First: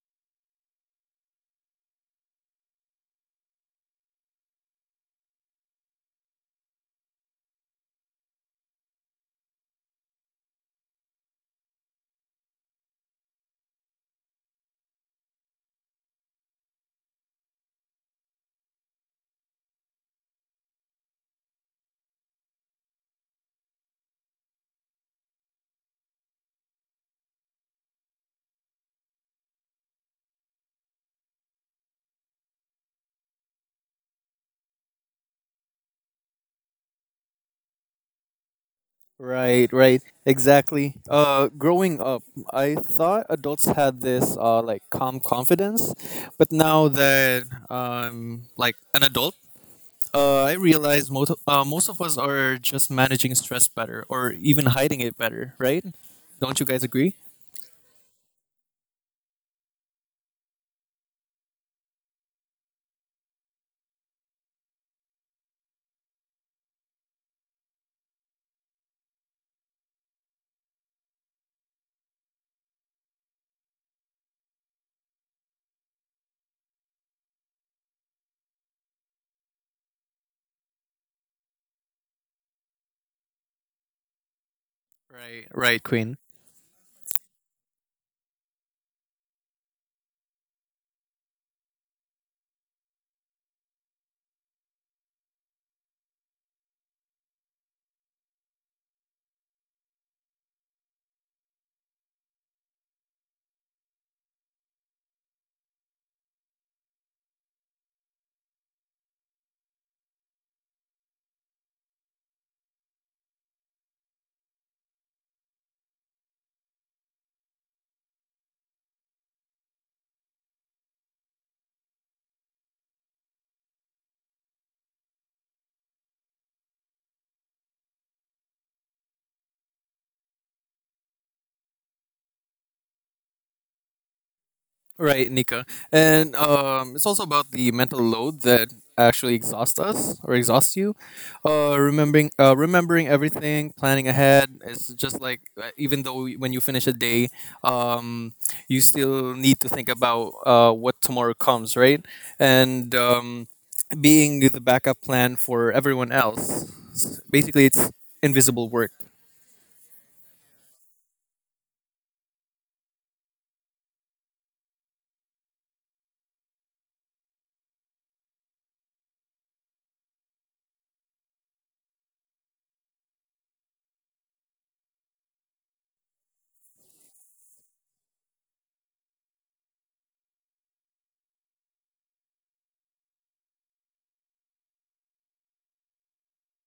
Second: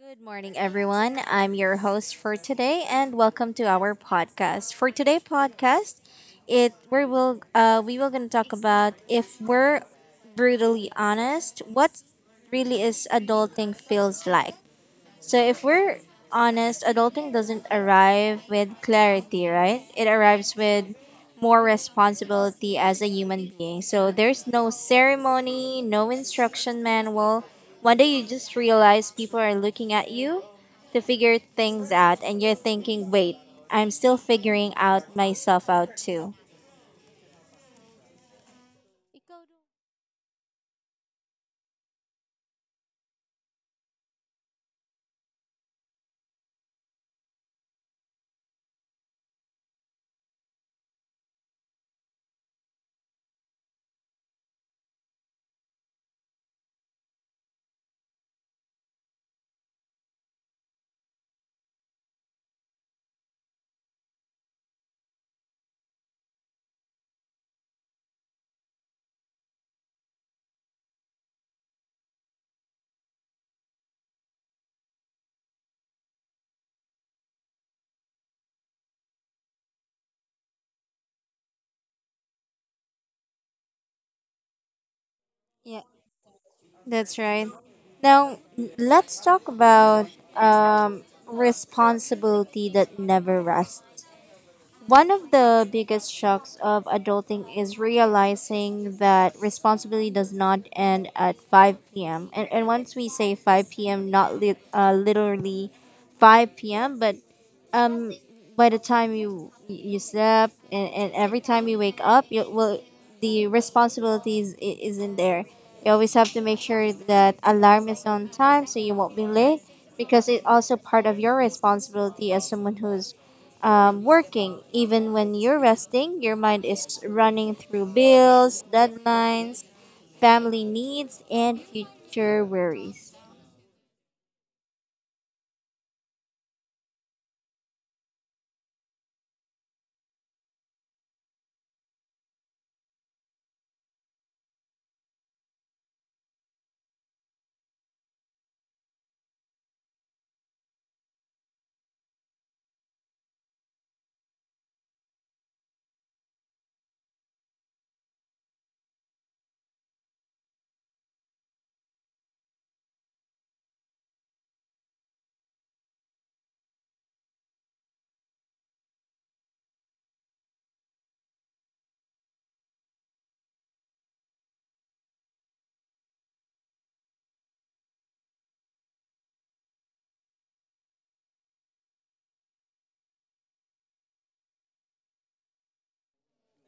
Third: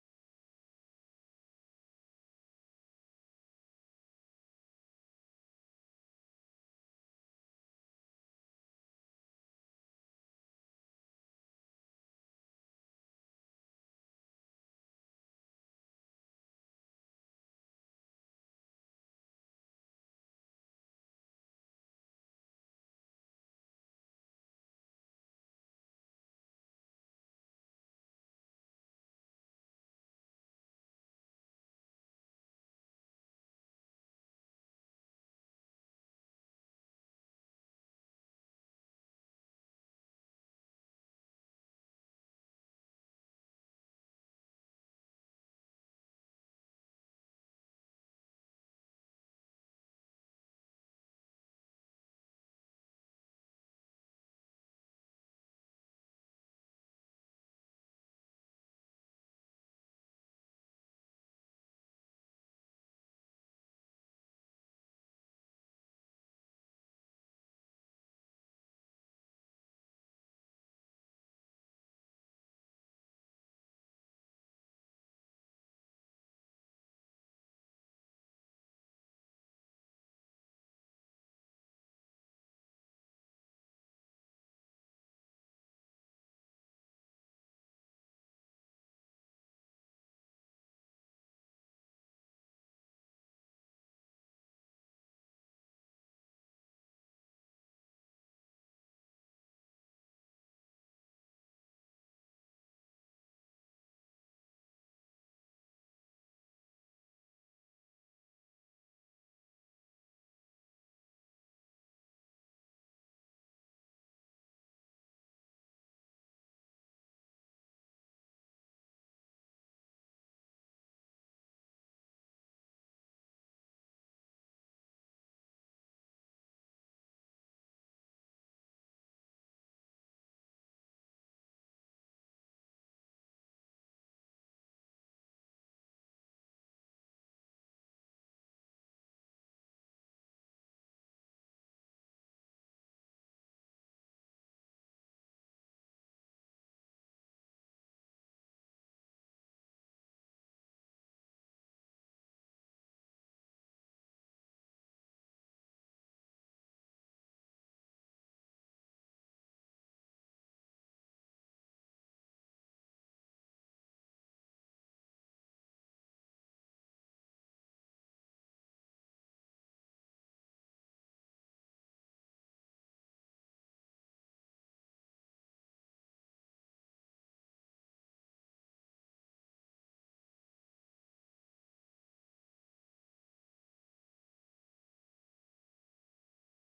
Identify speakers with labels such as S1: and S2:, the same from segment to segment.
S1: Good morning, everyone. I'm your host for today, and welcome to our podcast. For today podcast, it we will gonna talk about if we're brutally honest, what really is adulting feels like. So if we're honest, adulting doesn't arrive with clarity, right? It arrives with more responsibility as a human being. So there's no ceremony, no instruction manual. One day you just realize people are looking at you to figure things out and you're thinking, "Wait, I'm still figuring out myself out too."
S2: Right, right, exactly. Growing up, I thought adults had this like calm confidence, but now that I'm like an adult, I realize most of us are just managing stress better, or even hiding it better, right? Don't you guys agree? Right, right,
S1: Yeah,
S2: Queen.
S1: that's right. Now, let's talk about responsibility that never rests. One of the biggest shocks of adulting is realizing that responsibility does not end at 5 p.m. And once we say 5 p.m., not lit literally 5 p.m., but by the time you slept, and every time you wake up you well the isn't there. You always have to make sure that alarm is on time so you won't be late, because it's also part of your responsibility as someone who's working. Even when you're resting, your mind is running through bills, deadlines, family needs, and future worries.
S2: Right, Nika. And it's also about the mental load that actually exhausts us or exhausts you. Remembering everything, planning ahead. It's just like even though when you finish a day, um, you still need to think about what tomorrow comes, right? And being the backup plan for everyone else. Basically, it's invisible work.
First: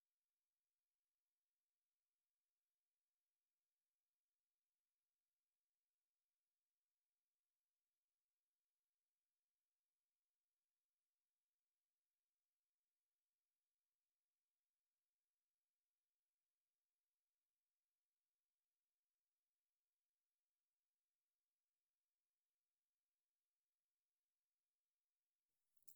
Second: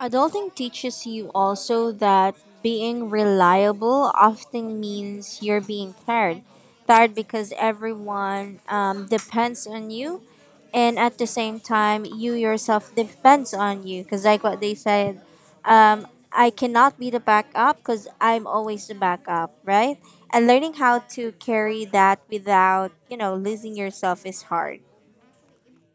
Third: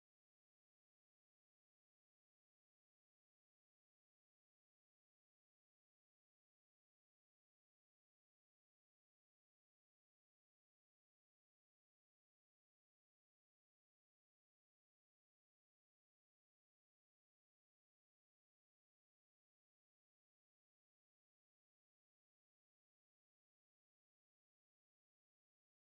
S1: Adulting teaches you also that being reliable often means you're being tired. Tired because everyone depends on you, and at the same time, you yourself depends on you. Because, like what they said, um, I cannot be the backup because I'm always the backup, right? And learning how to carry that without, you know, losing yourself is hard.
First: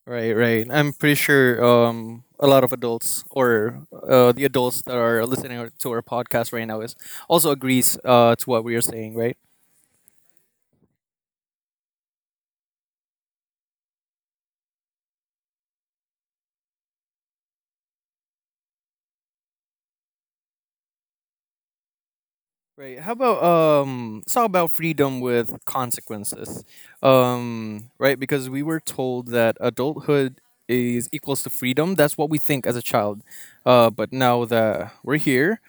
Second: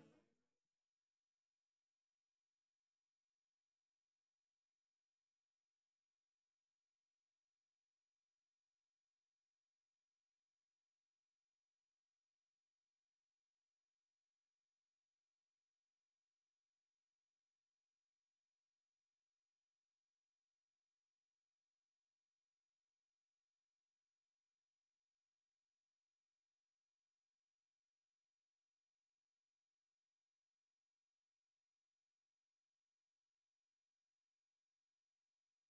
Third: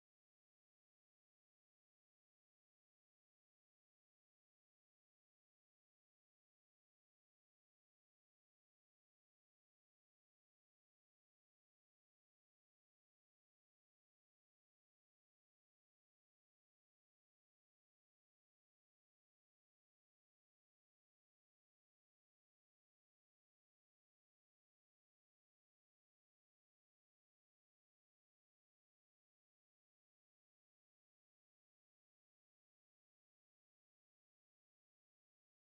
S2: Right, right. I'm pretty sure a lot of adults or the adults that are listening to our podcast right now is also agrees to what we are saying, right? Right. How about it's all about freedom with consequences, right? Because we were told that adulthood is equals to freedom. That's what we think as a child, but now that we're here,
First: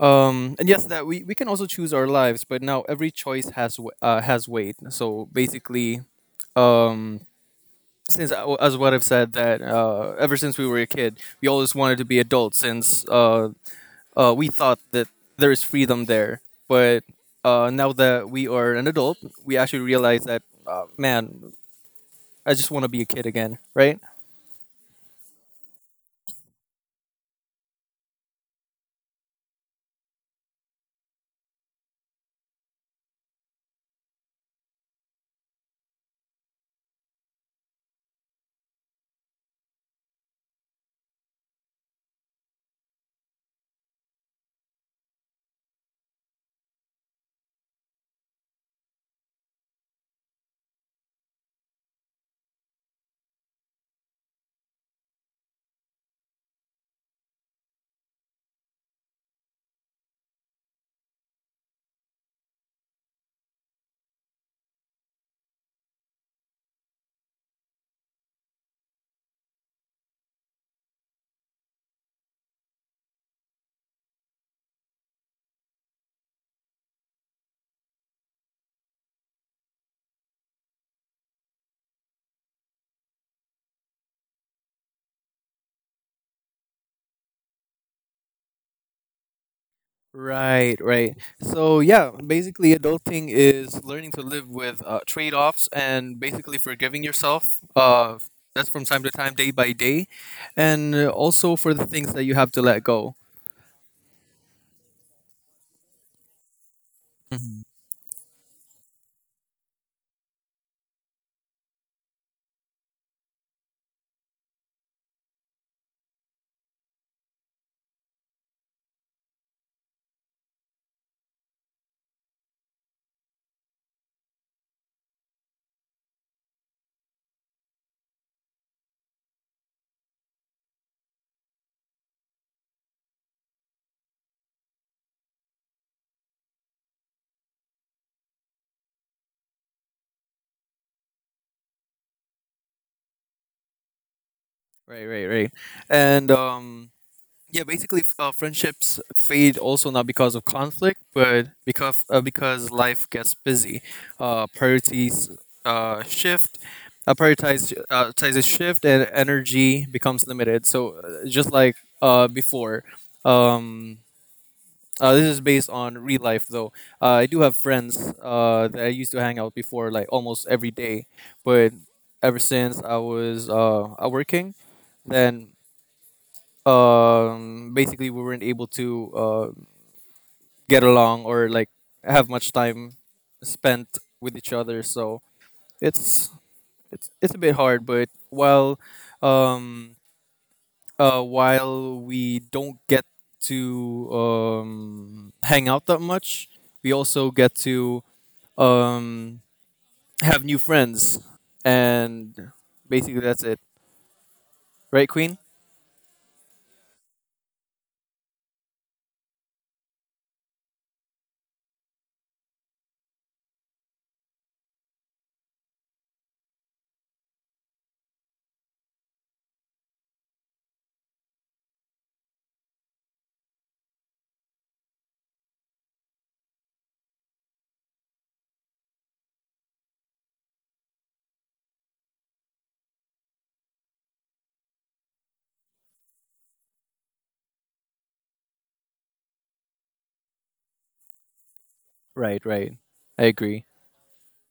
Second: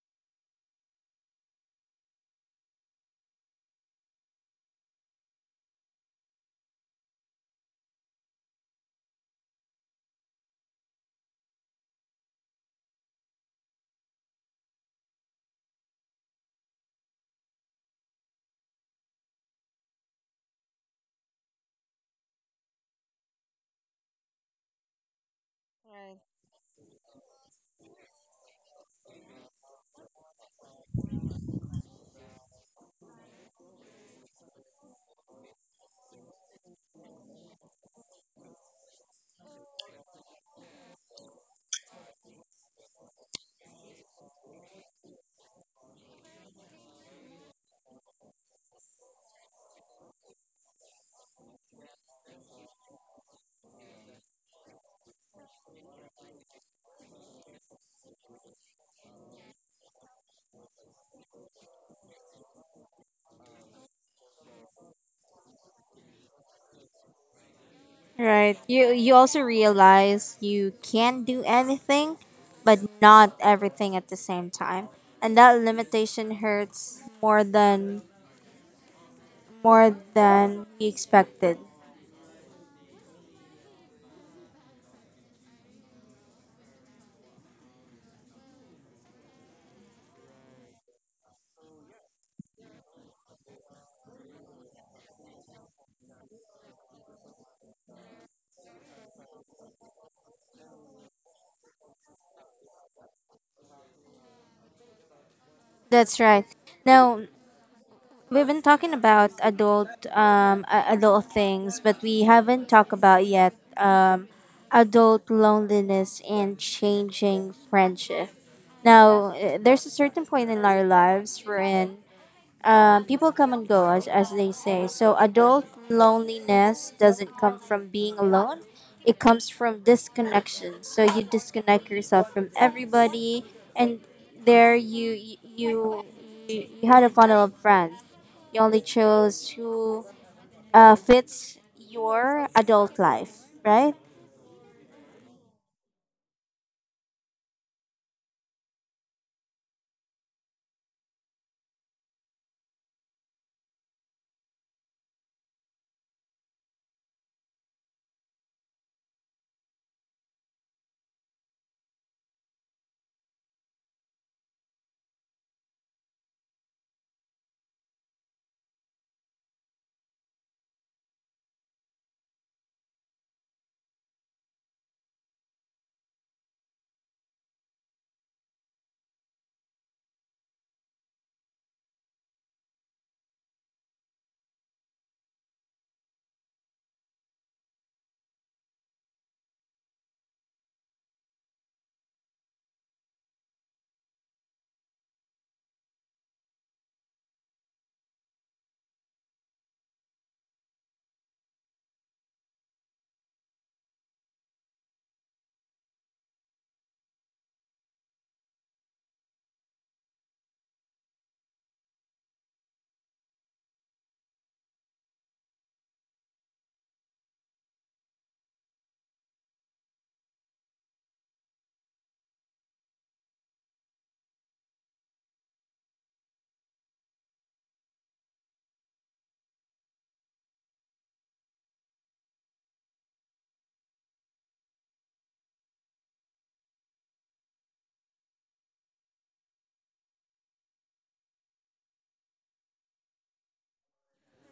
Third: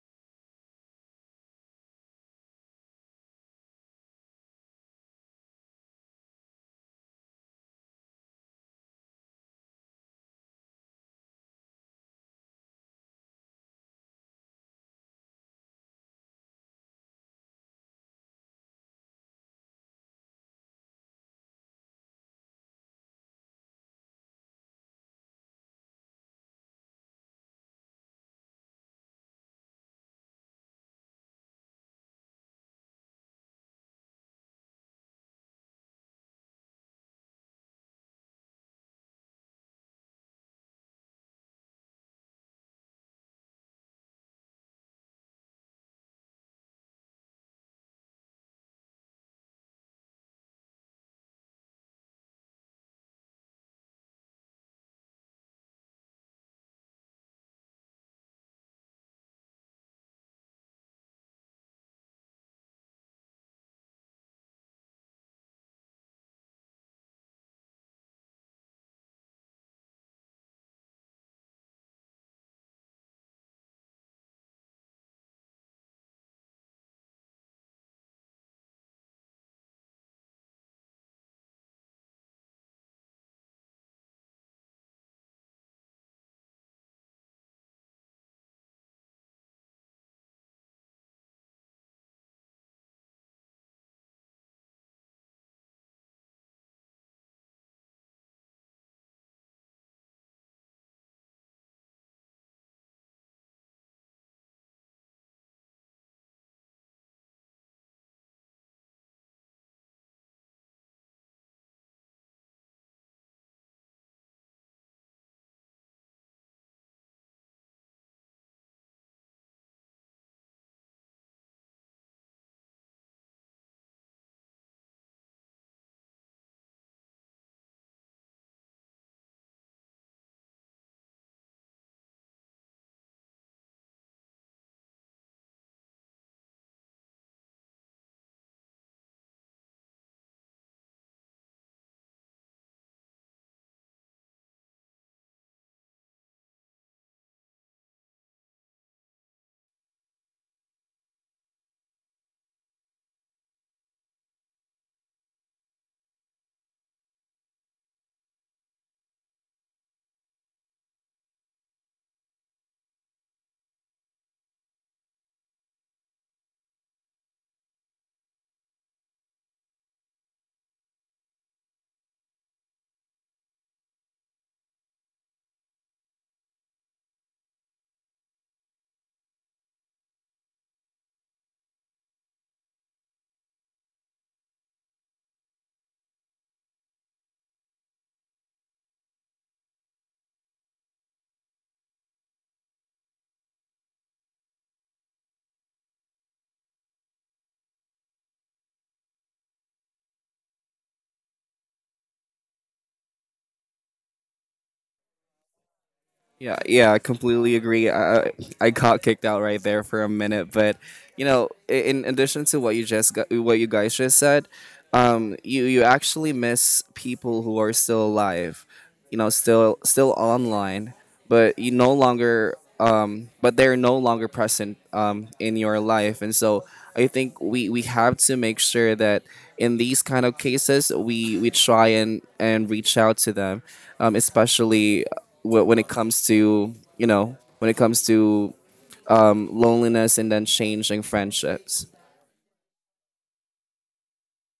S2: and yes, that we can also choose our lives, but now every choice has has weight. So basically. Um, since as what I've said that ever since we were a kid, we always wanted to be adults since we thought that there is freedom there. But now that we are an adult, we actually realize that man, I just want to be a kid again, right?
S1: Right. You also realize you can do anything, but not everything at the same time. And that limitation hurts more than we expected.
S2: Right, right. So yeah, basically, adulting is learning to live with trade-offs and basically forgiving yourself. That's from time to time, day by day, and also for the things that you have to let go.
S1: That's right. Now, we've been talking about adult things, but we haven't talked about yet adult loneliness and changing friendship. Now, there's a certain point in our lives wherein people come and go, as they say. So, adult loneliness doesn't come from being alone, it comes from disconnection. So, you disconnect yourself from everybody, and there you had a funnel of friends. You only chose who fits your adult life, right?
S2: Right, right, right. And yeah, basically, friendships fade also not because of conflict, but because life gets busy, priorities shift, prioritizes shift, and energy becomes limited. So just like before, um, this is based on real life though. I do have friends that I used to hang out before, like almost every day, but ever since I was working, then basically we weren't able to get along or like have much time spent with each other, so it's it's a bit hard, but um while we don't get to hang out that much, we also get to um have new friends, and basically that's it, right, Queen?
S3: Yeah, yeah, I completely agree. I got kicked out right there for a minute, but you know, in addition to what you guys just said, you actually miss people who are still alive, you know, still online, but they're no longer present in your life, and so I think we have to make sure that in these kind of cases we try and reach out to them, especially when it comes to loneliness and then changing friendships.
S2: Right, right, I agree.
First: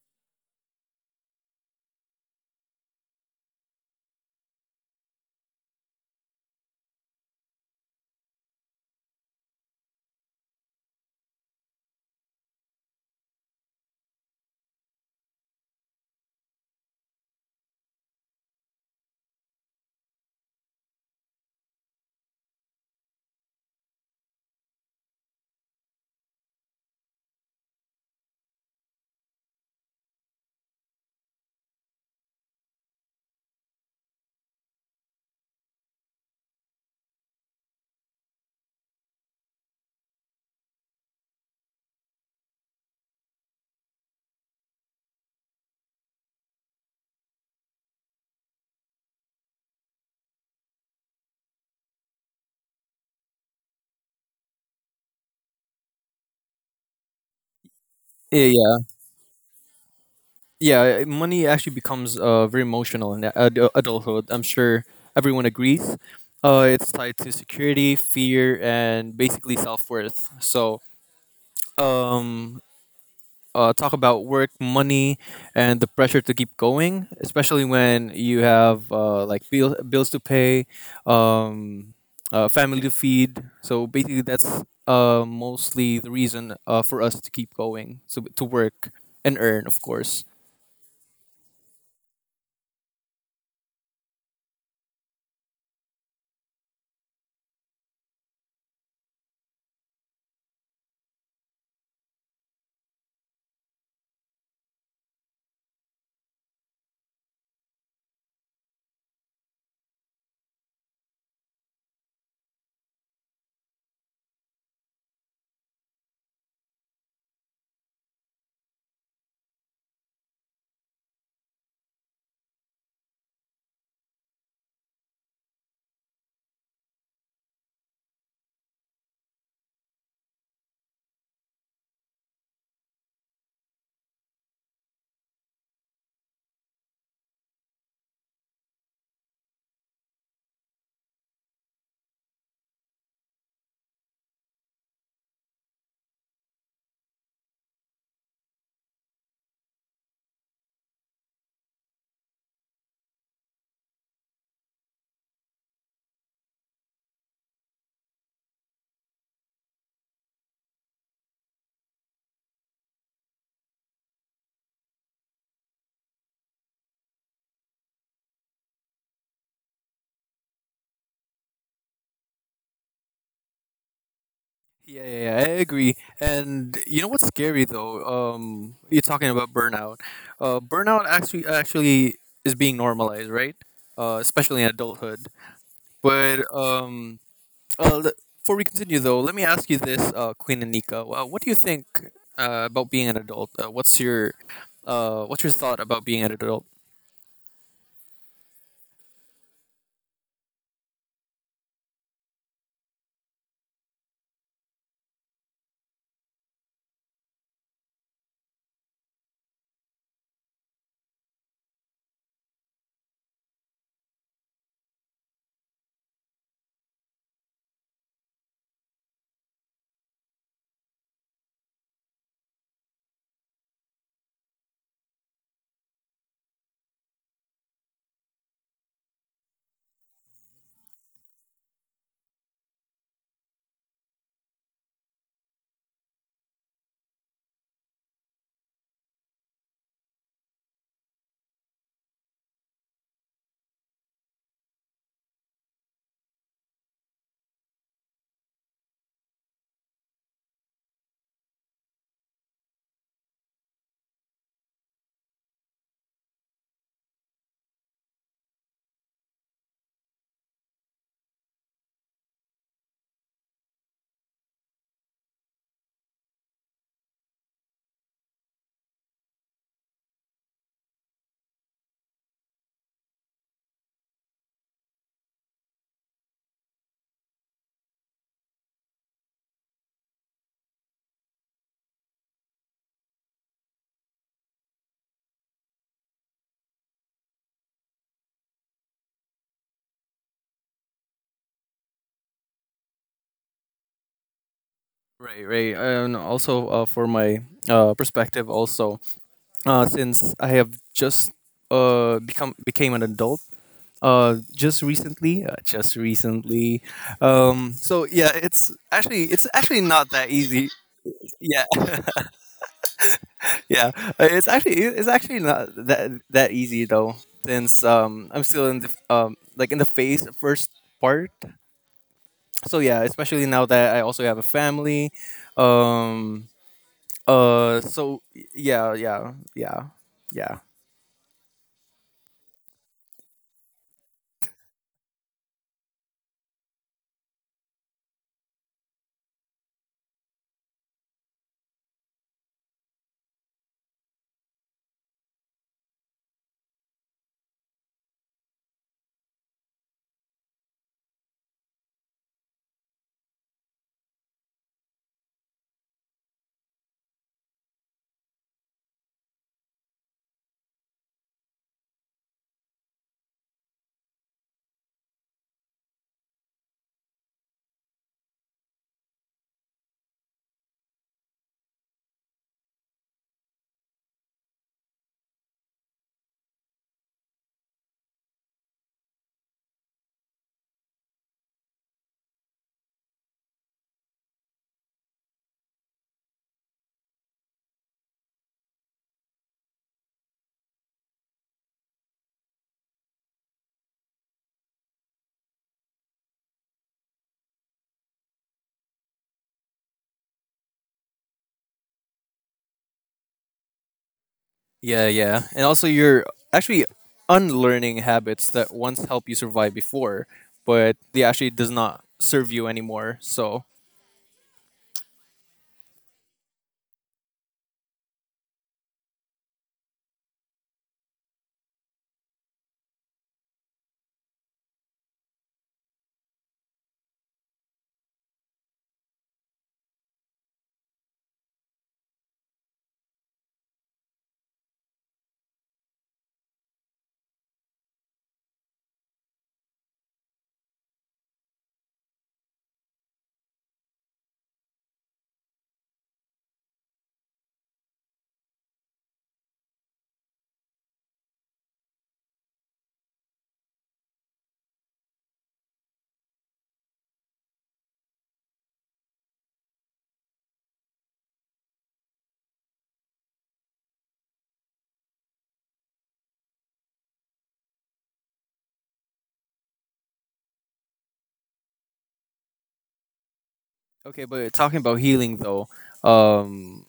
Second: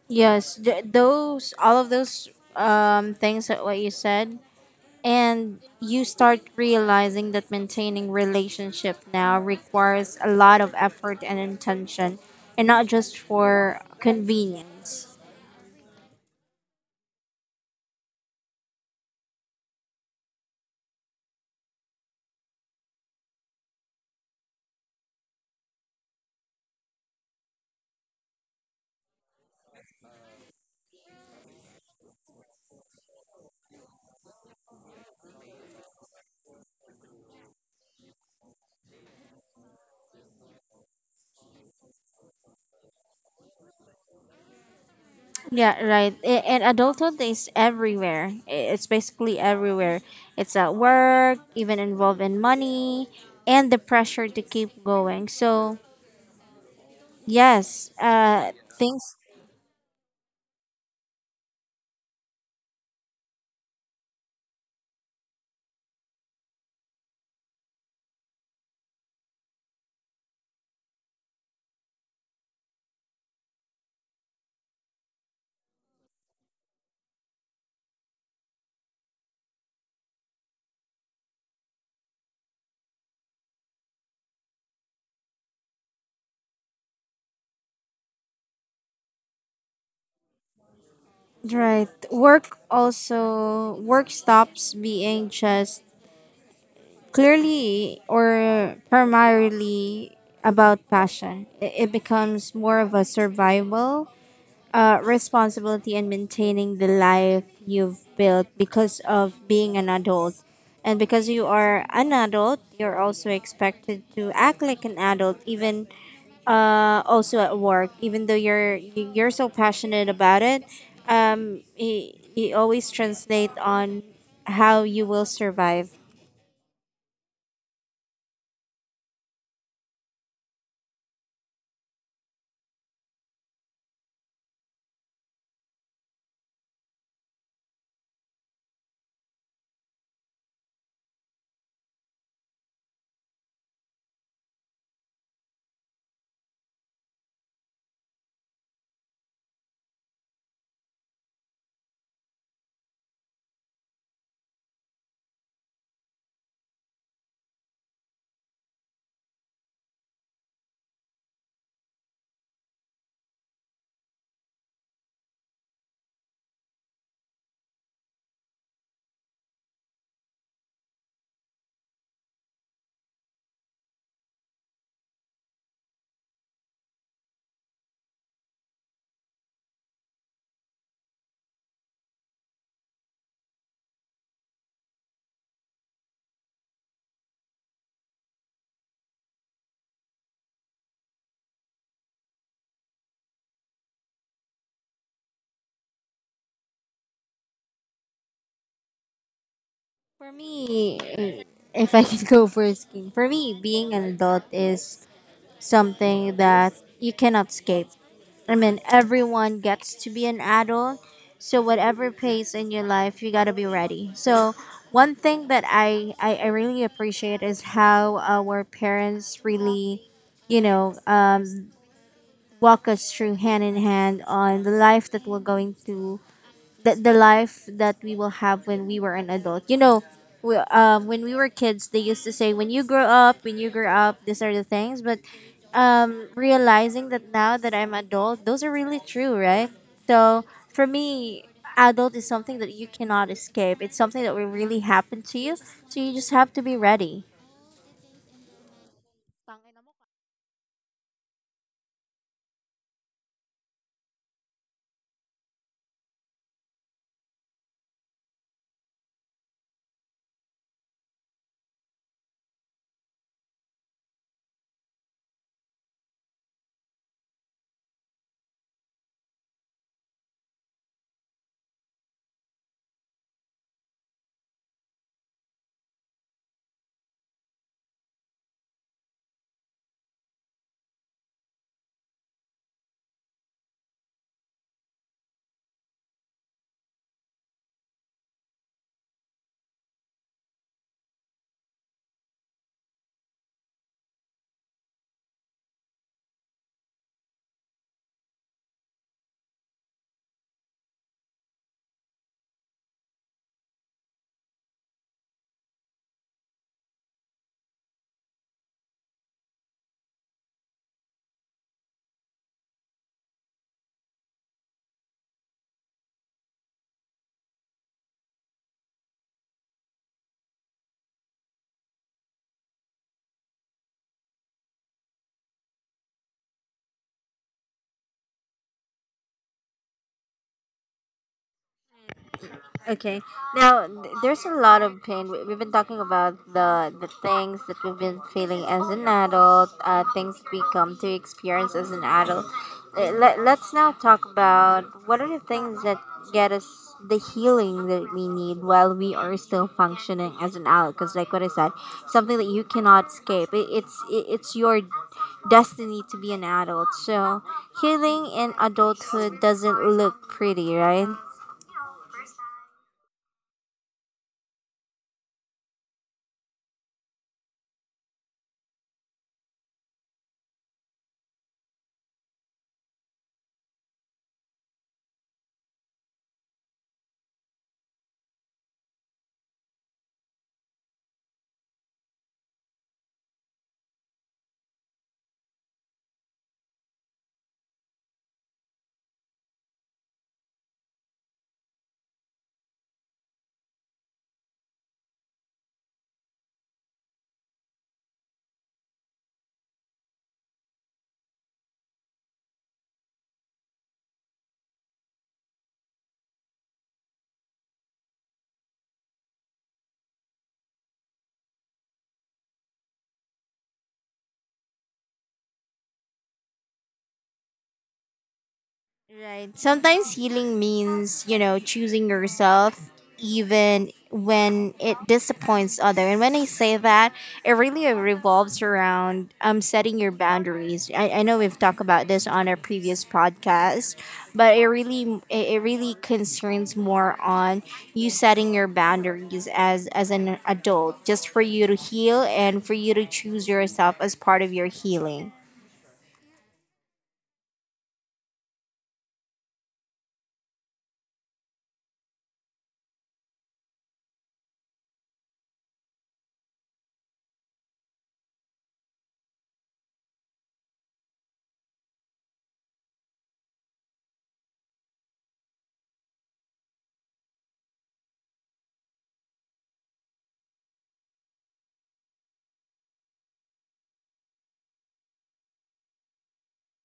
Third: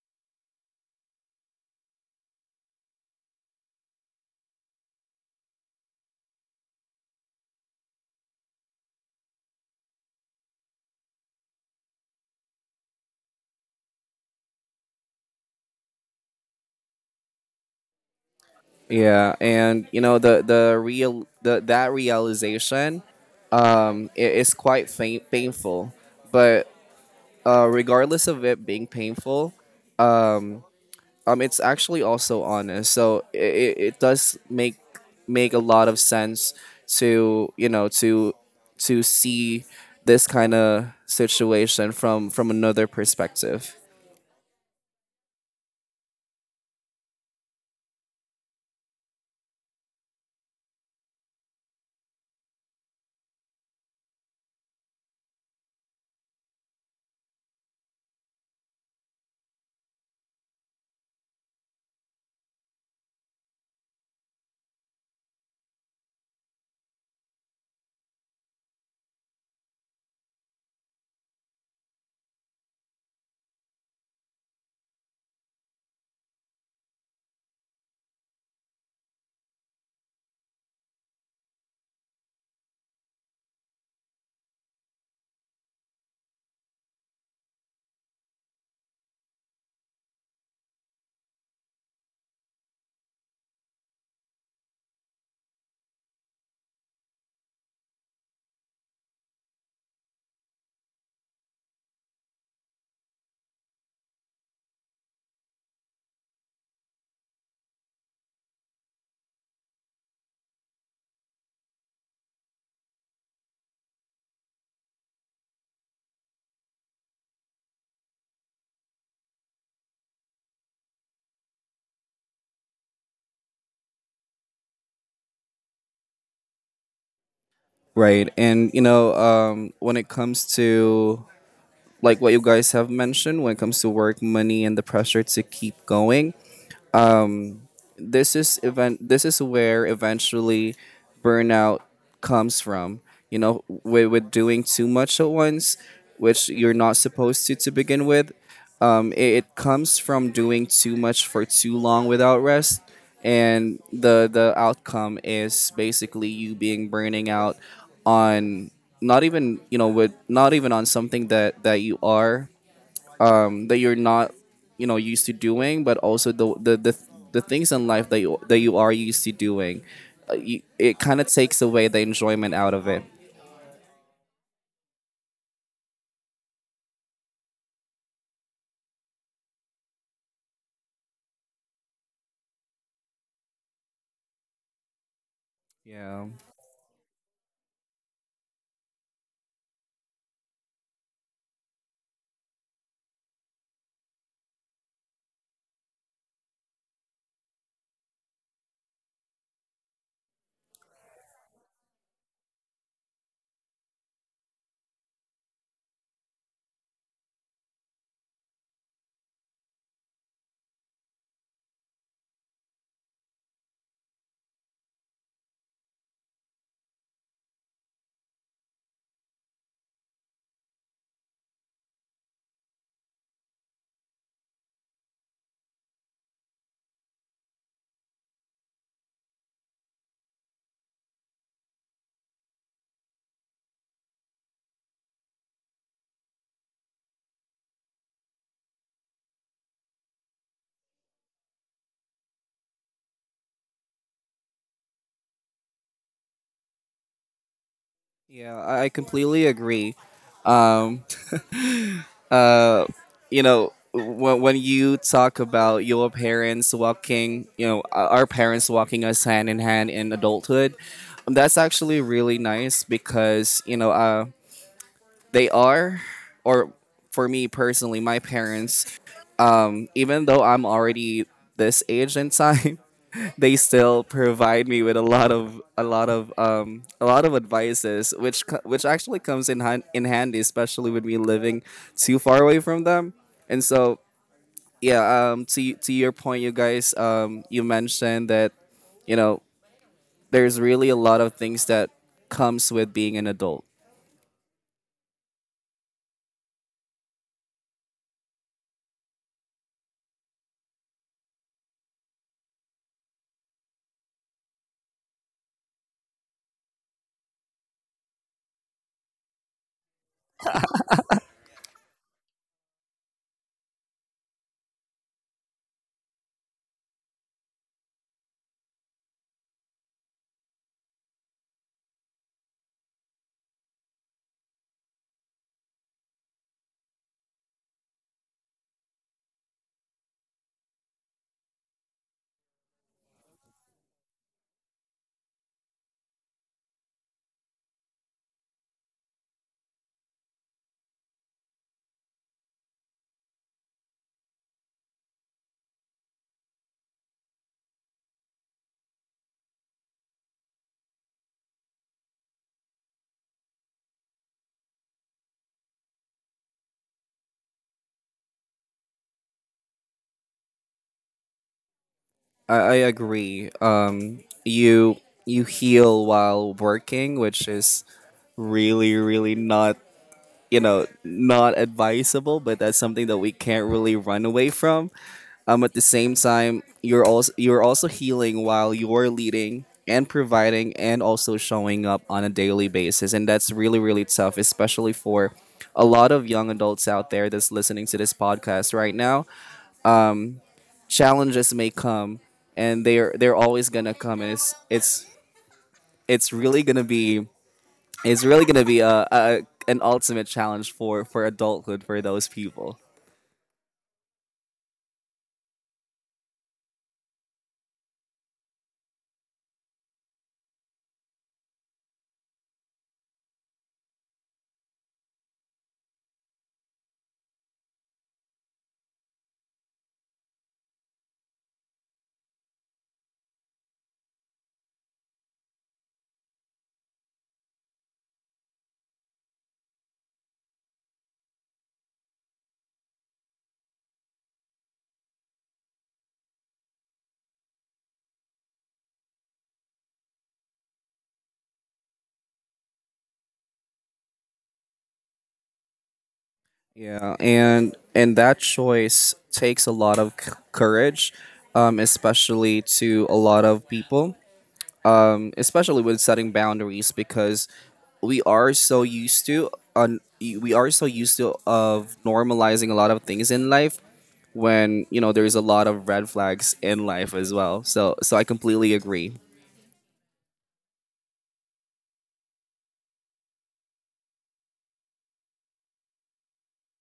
S1: Yes, those, all of those things that what you said. And you start realizing that maintaining relationship now requires a lot of effort and intention and not just for convenience.
S3: Yeah, and you know that realization, it is quite painful, but regardless of it being painful, um, it's actually also honest, so it does make a lot of sense to see this kind of situation from another perspective.
S1: Yeah, right. And adulthood is everywhere. It's basically everywhere. It's at work, even involved in money, and the pressure to keep going. So, yes,
S2: Yeah, yeah.
S1: things,
S2: Yeah, money actually becomes very emotional in adulthood. I'm sure everyone agrees. It's tied to security, fear, and basically self worth. So, um, talk about work, money, and the pressure to keep going, especially when you have like bills to pay, um, family to feed. So basically, that's mostly the reason for us to keep going, so to work and earn, of course.
S1: right. Work also, work stops being just clearly or primarily about passion. It becomes more of a survival responsibility and maintaining the life you've built because of being an adult. And because you are an adult, you're also expected to act like an adult, even also at work. Even though you're so passionate about it, it it always translate on how you will survive.
S3: Right? And you know, when it comes to like what you guys have mentioned, when it comes to work, money, and the pressure to keep going, this is where eventually burnout comes from, you know, with doing too much at once, which you're not supposed to begin with. It comes from doing too much for too long without rest, and the outcome is basically you being burning out on not even you know with not even on something that you are that you're not used to doing, but also the things in life that you are used to doing. It kind of takes away the enjoyment out of it.
S2: Yeah, yeah, yeah, I agree. And you know what's scary though? You're talking about burnout. Burnout actually is being normalized, right? Especially in adulthood.
S3: Yeah,
S2: But before we continue though, let me ask you this, Queen Anika. What do you think about being an adult? What's your thought about being an adult?
S1: For me, if I can go for skiing, for me, being an adult is something that you cannot escape. I mean, everyone gets to be an adult. So whatever pace in your life, you gotta be ready. So one thing that I really appreciate is how our parents really, you know, walk us through hand in hand on the life that we're going to, the life that we will have when we were an adult. You know, when we were kids, they used to say, when you grow up, when you grow up, these are the things. But realizing that now that I'm adult, those are really true, right? So for me, adult is something that you cannot escape. It's something that will really happen to you. So you just have to be ready.
S3: yeah, I completely agree. um uh when you talk about your parents walking you know our parents walking us hand in hand in adulthood, that's actually really nice because you know they are or for me personally, my parents, even though I'm already this age in time, they still provide me with a lot of a lot of a lot of advices, which actually comes in handy, especially with me living too far away from them. And so, yeah, to your point, you guys, you mentioned that you know there's really a lot of things that comes with being an adult.
S2: Right, right. And also for my perspective, also since I have just become became an adult. Just recently, so yeah, it's actually not that easy. Yeah. Yeah. It's actually not that easy though, since I'm still in the like in the phase first part. So yeah, especially now that I also have a family. um so yeah, yeah, yeah, yeah.
S1: Okay. Now, there's a lot of pain. We've been talking about the things that we've been feeling as an adult, things we come to experience as an adult. Let's now talk about what are the things that get us the healing that we need while we are still functioning as an adult. Because, like what I said, something that you cannot escape. It's your destiny to be an adult. So, healing in adulthood doesn't look pretty, right?
S3: I agree. You heal while working, which is really really not you know not advisable, but that's something that we can't really run away from. At the same time, you're also healing while you're leading and providing and also showing up on a daily basis, and that's really really tough, especially for a lot of young adults out there that's listening to this podcast right now. Challenges may come, and they're always gonna come, and it's really gonna be it's really gonna be a an ultimate challenge for adulthood for those people.
S2: Yeah, yeah. And also you're actually unlearning habits that once helped you survive before, but they actually does not serve you anymore. So,
S1: Right. Sometimes healing means, you know, choosing yourself even when it disappoints other. And when I say that, it really revolves around setting your boundaries. I know we've talked about this on our previous podcast, but it really it really concerns more on you setting your boundaries as an adult, just for you to heal and for you to choose yourself as part of your healing.
S3: Yeah, and that choice takes a lot of courage, especially to a lot of people, especially with setting boundaries, because we are so used to we are so used to of normalizing a lot of things in life, when you know there's a lot of red flags in life as well, so I completely agree.
S2: okay, but talking about healing though, um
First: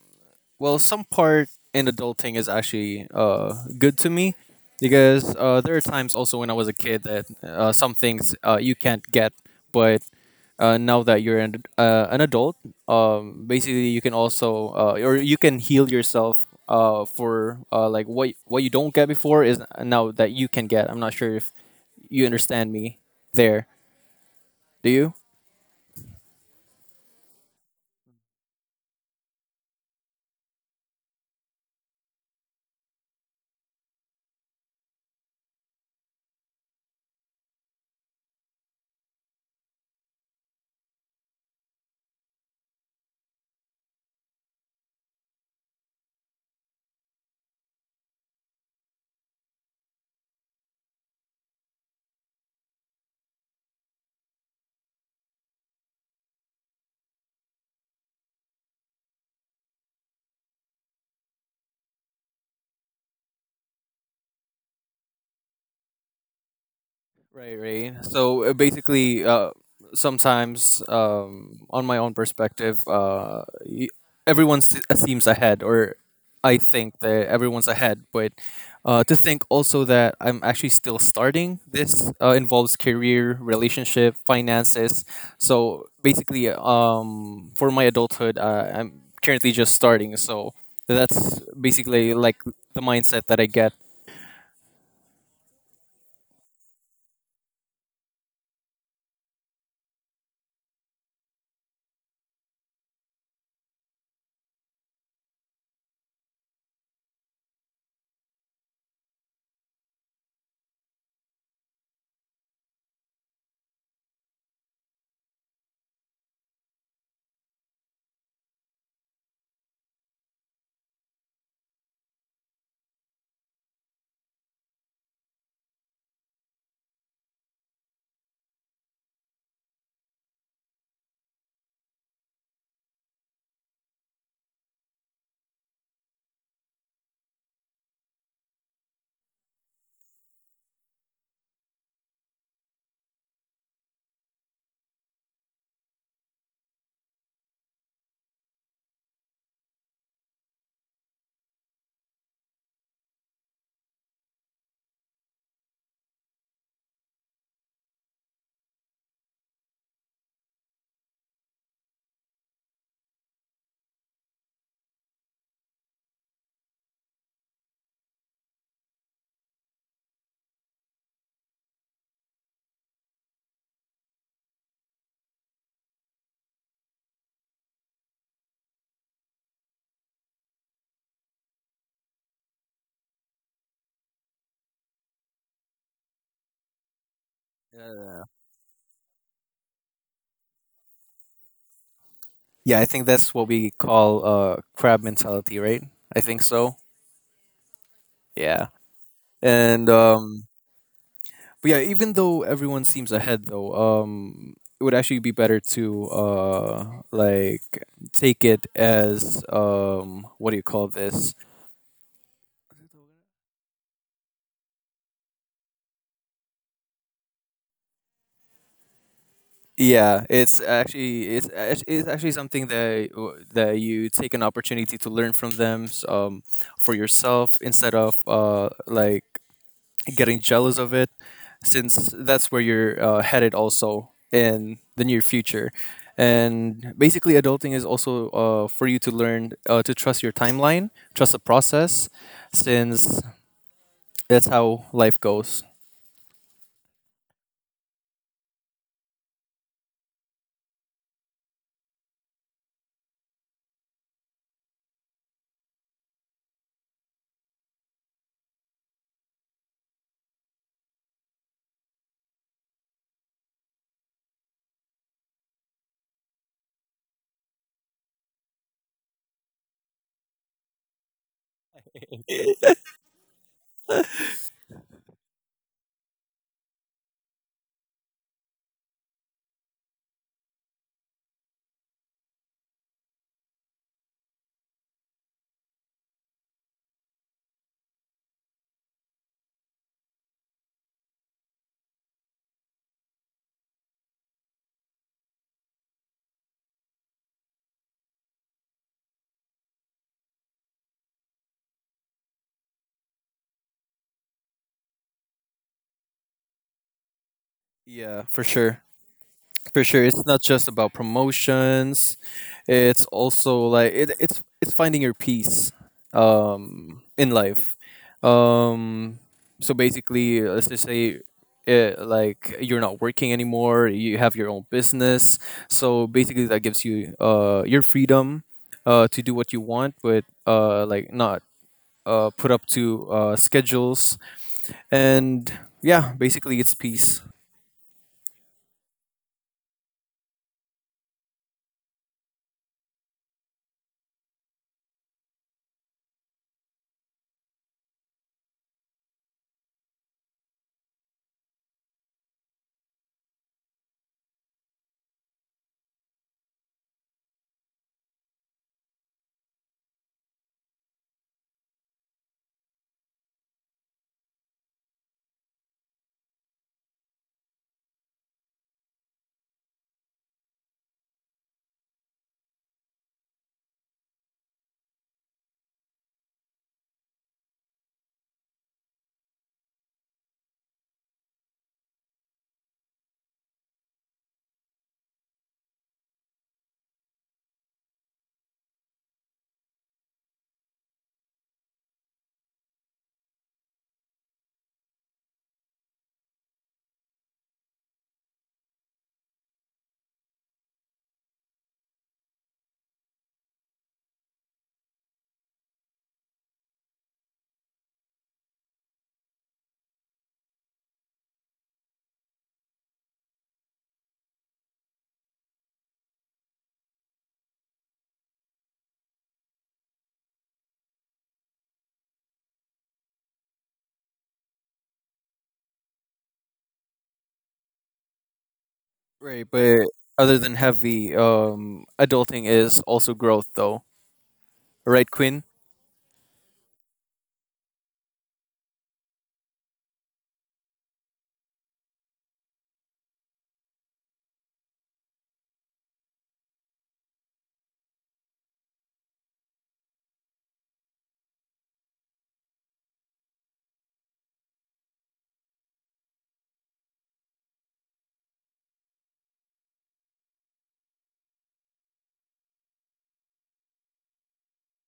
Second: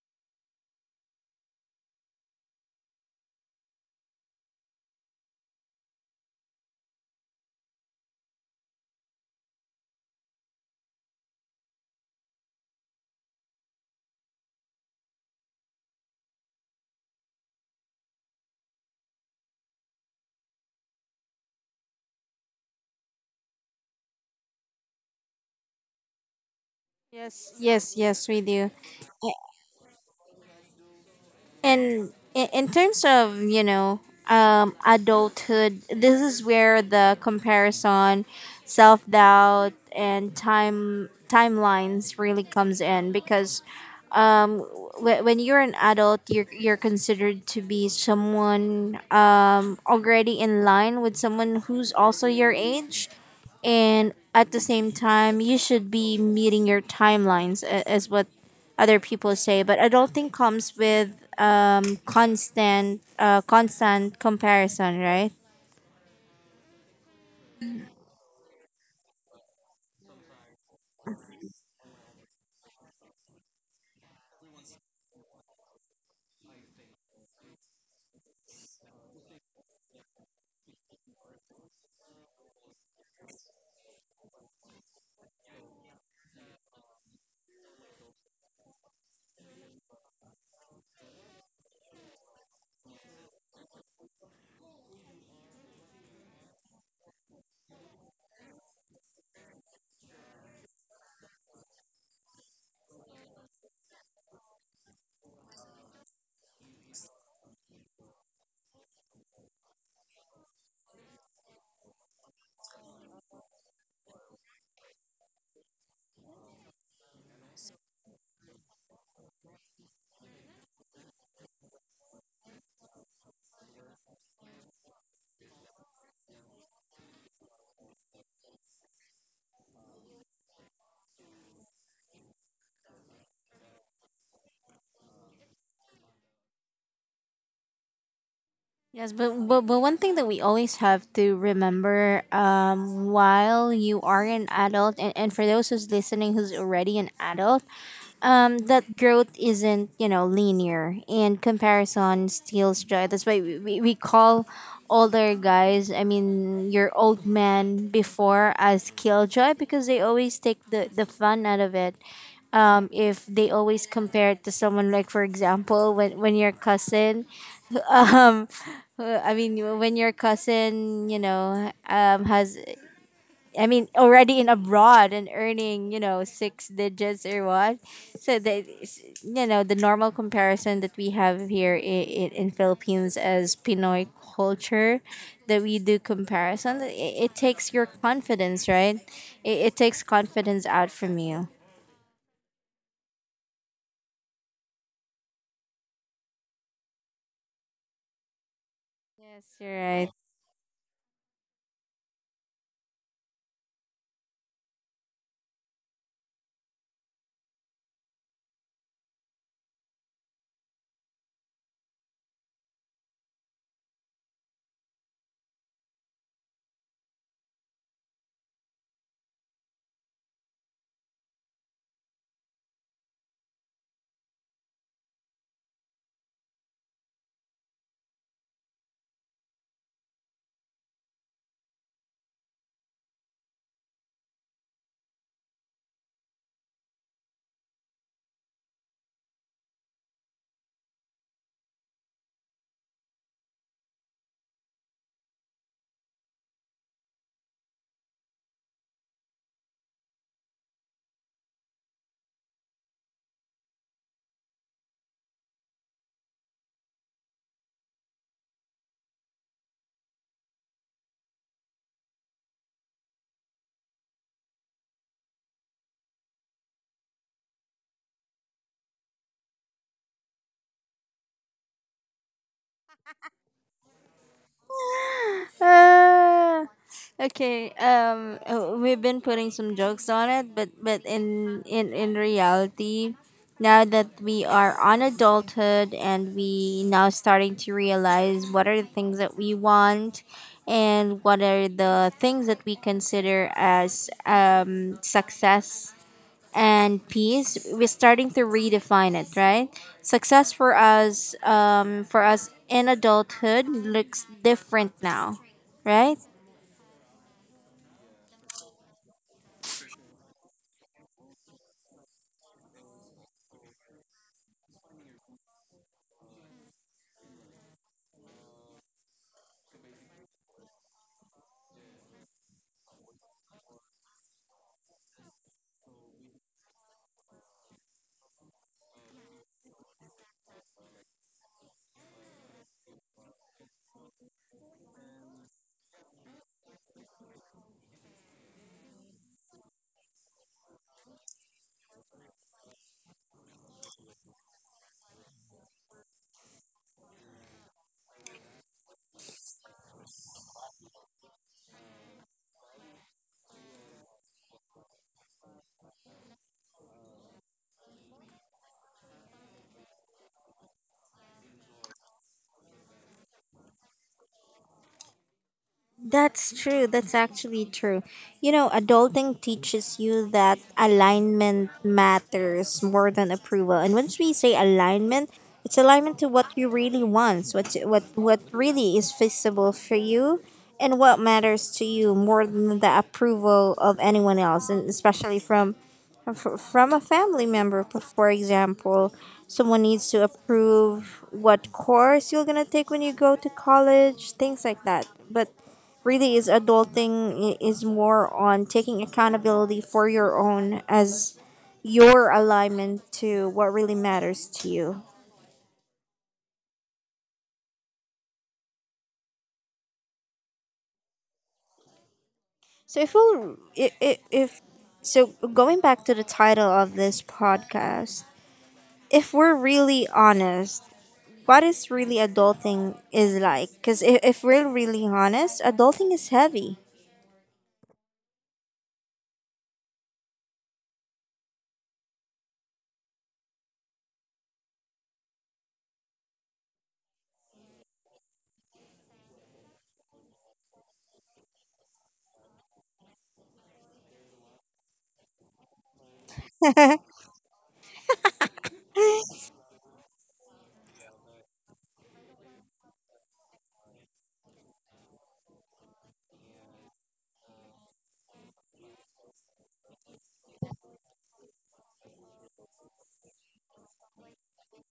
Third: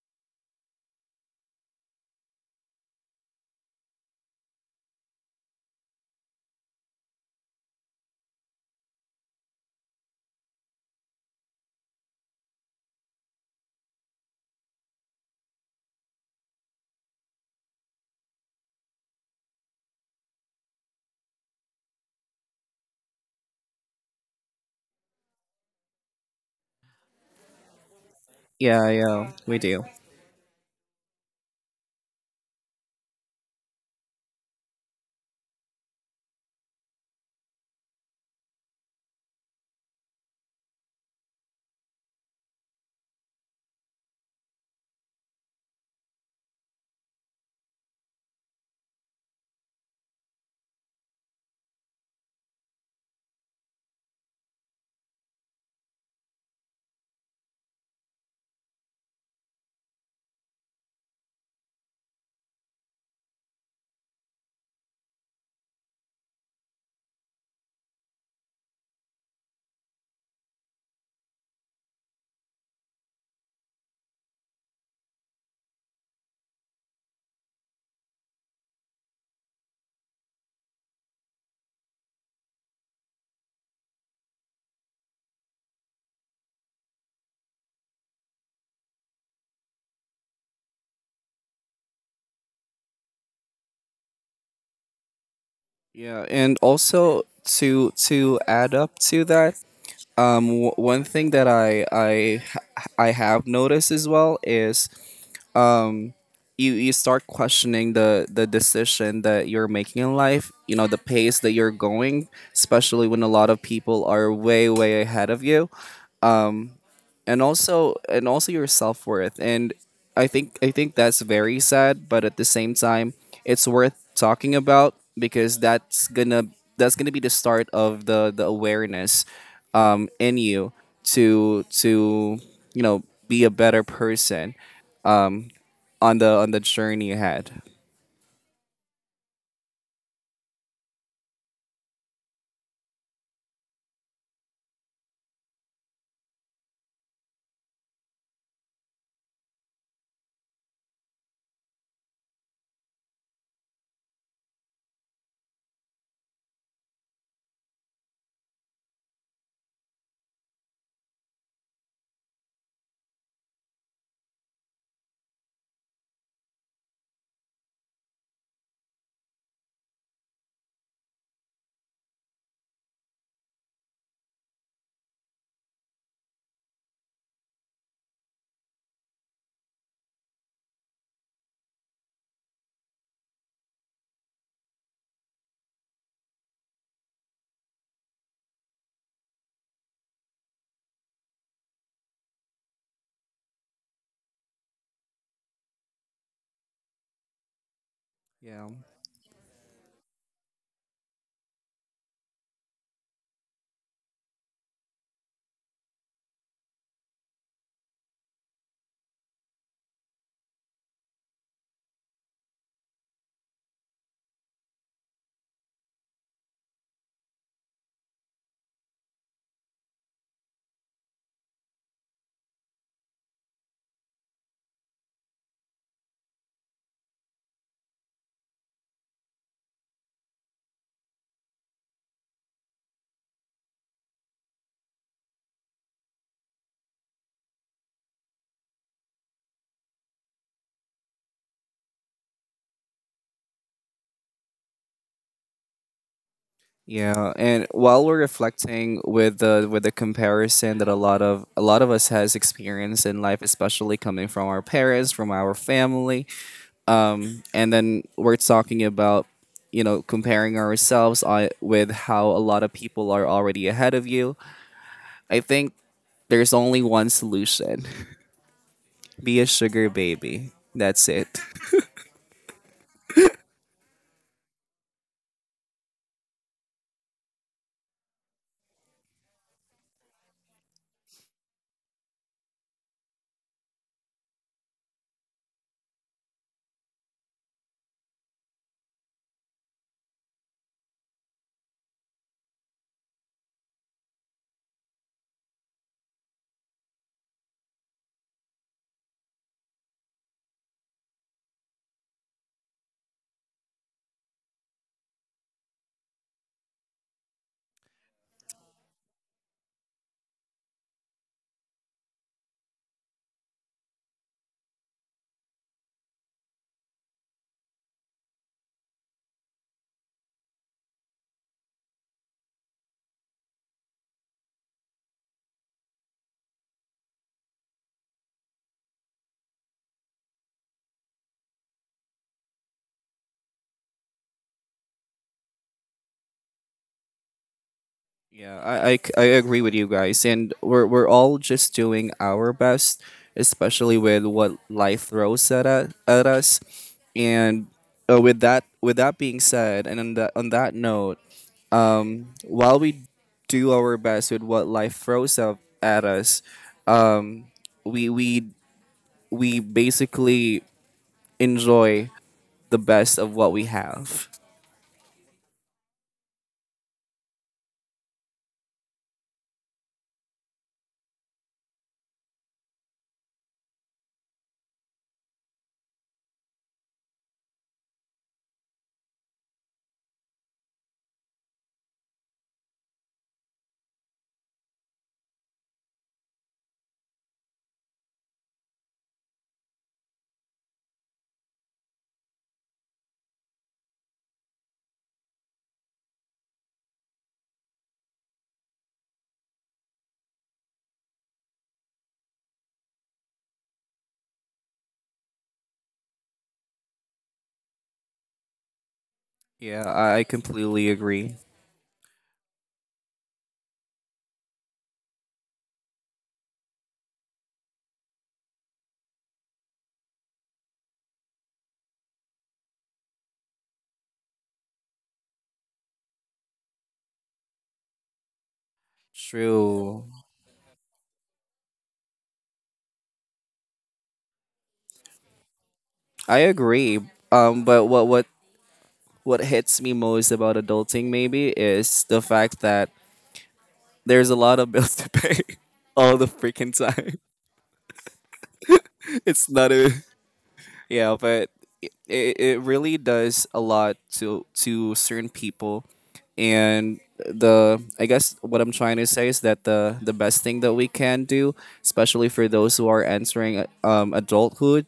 S2: well, some part in adulting is actually good to me, because there are times also when I was a kid that some things you can't get, but now that you're an adult, basically you can also or you can heal yourself for like what you don't get before is now that you can get. I'm not sure if you understand me there. Do you?
S1: Yes, yes, yes, we do.
S3: Yeah, yeah, we do.
S1: And in terms of, you know, adulthood, this is where the comparison, self-doubt, and timelines really comes in. Because um when you're an adult, you're considered to be someone already in line with someone who's also your age, and at the same time you should be meeting your timelines as what other people say. But adulting comes with constant comparison, right?
S2: Right, right. So basically, sometimes on my own perspective, seems ahead, or I think that everyone's ahead. But to think also that I'm actually still starting, this involves career, relationship, finances. So basically, for my adulthood, I'm currently just starting. So that's basically like the mindset that I get.
S3: Yeah, and also to add up to that, one thing that I have noticed as well is, um you start questioning the decision that you're making in life, you know, the pace that you're going, especially when a lot of people are way way ahead of you, and also your self-worth. And I think that's very sad, but at the same time it's worth talking about because that's gonna be the start of the awareness in you, to be a better person on the journey ahead.
S1: Yes, but, but one thing that we always have to remember, while you are an adult, and for those who's listening who's already an adult, that growth isn't, you know, linear and comparison steals joy. That's why we call older guys, I mean, your old man before as killjoy, because they always take the fun out of it. If they always compare it to someone like, for example, when your cousin um when your cousin, you know, has, I mean, already in abroad and earning, you know, six digits or what. So that you know, the normal comparison that we have here in Philippines as Pinoy culture, that we do comparison. It takes your confidence, right? it takes confidence out from you.
S2: Yeah, I think that's what we call crab mentality, right? I think so.
S3: Yeah.
S2: Yeah.
S1: Yes, you're
S2: And
S1: right.
S2: But yeah, even though everyone seems ahead though, it would actually be better to like take it as what do you call this? Yeah, it's actually something that that you take an opportunity to learn from them for yourself instead of like getting jealous of it, since that's where you're headed also in the near future. And basically adulting is also for you to learn to trust your timeline, trust the process, since that's how life goes.
S3: Yeah, and while we're reflecting with the comparison that a lot of us has experienced in life, especially coming from our parents, from our family, and then we're talking about comparing ourselves, with how a lot of people are already ahead of you. I think there's only one solution: be a sugar baby. That's it.
S1: Ah, okay. We've been putting some jokes on it, but in reality, now that we are on adulthood and we now starting to realize what are the things that we want, and what are the things that we consider as success and peace, we're starting to redefine it, right? Success for us, for us in adulthood, looks different now, right?
S2: Yeah, for sure. For sure, it's not just about promotions. It's also like it, it's finding your peace in life. Um so basically, let's just say like you're not working anymore, you have your own business. So basically that gives you your freedom to do what you want, but like not put up to schedules, and yeah, basically it's peace.
S3: Yeah, I agree with you guys, and we're all just doing our best, especially with what life throws at us. And with that being said, and on that note, while we do our best with what life throws up at us, um, we we we basically enjoy the best of what we have.
S1: That's true. That's actually true. You know, adulting teaches you that alignment matters more than approval. And once we say alignment, it's alignment to what you really want, what what really is feasible for you, and what matters to you more than the approval of anyone else, and especially from from a family member. For example, someone needs to approve what course you're gonna take when you go to college, things like that. But really is adulting is more on taking accountability for your own as your alignment to what really matters to you.
S3: Yeah, I completely agree.
S1: So if we, will I- if so going back to the title of this podcast, if we're really honest, what is really adulting is like, because if we're really honest, adulting is heavy.
S2: Right, but
S3: True.
S2: other than heavy, adulting is also growth, though. Right, Quinn?
S3: I agree. But what hits me most about adulting maybe is the fact that there's a lot of bills to pay all the freaking time. It's not a Yeah, but it really does a lot to certain people, and the I guess what I'm trying to say is that the best thing that we can do, especially for those who are entering adulthood,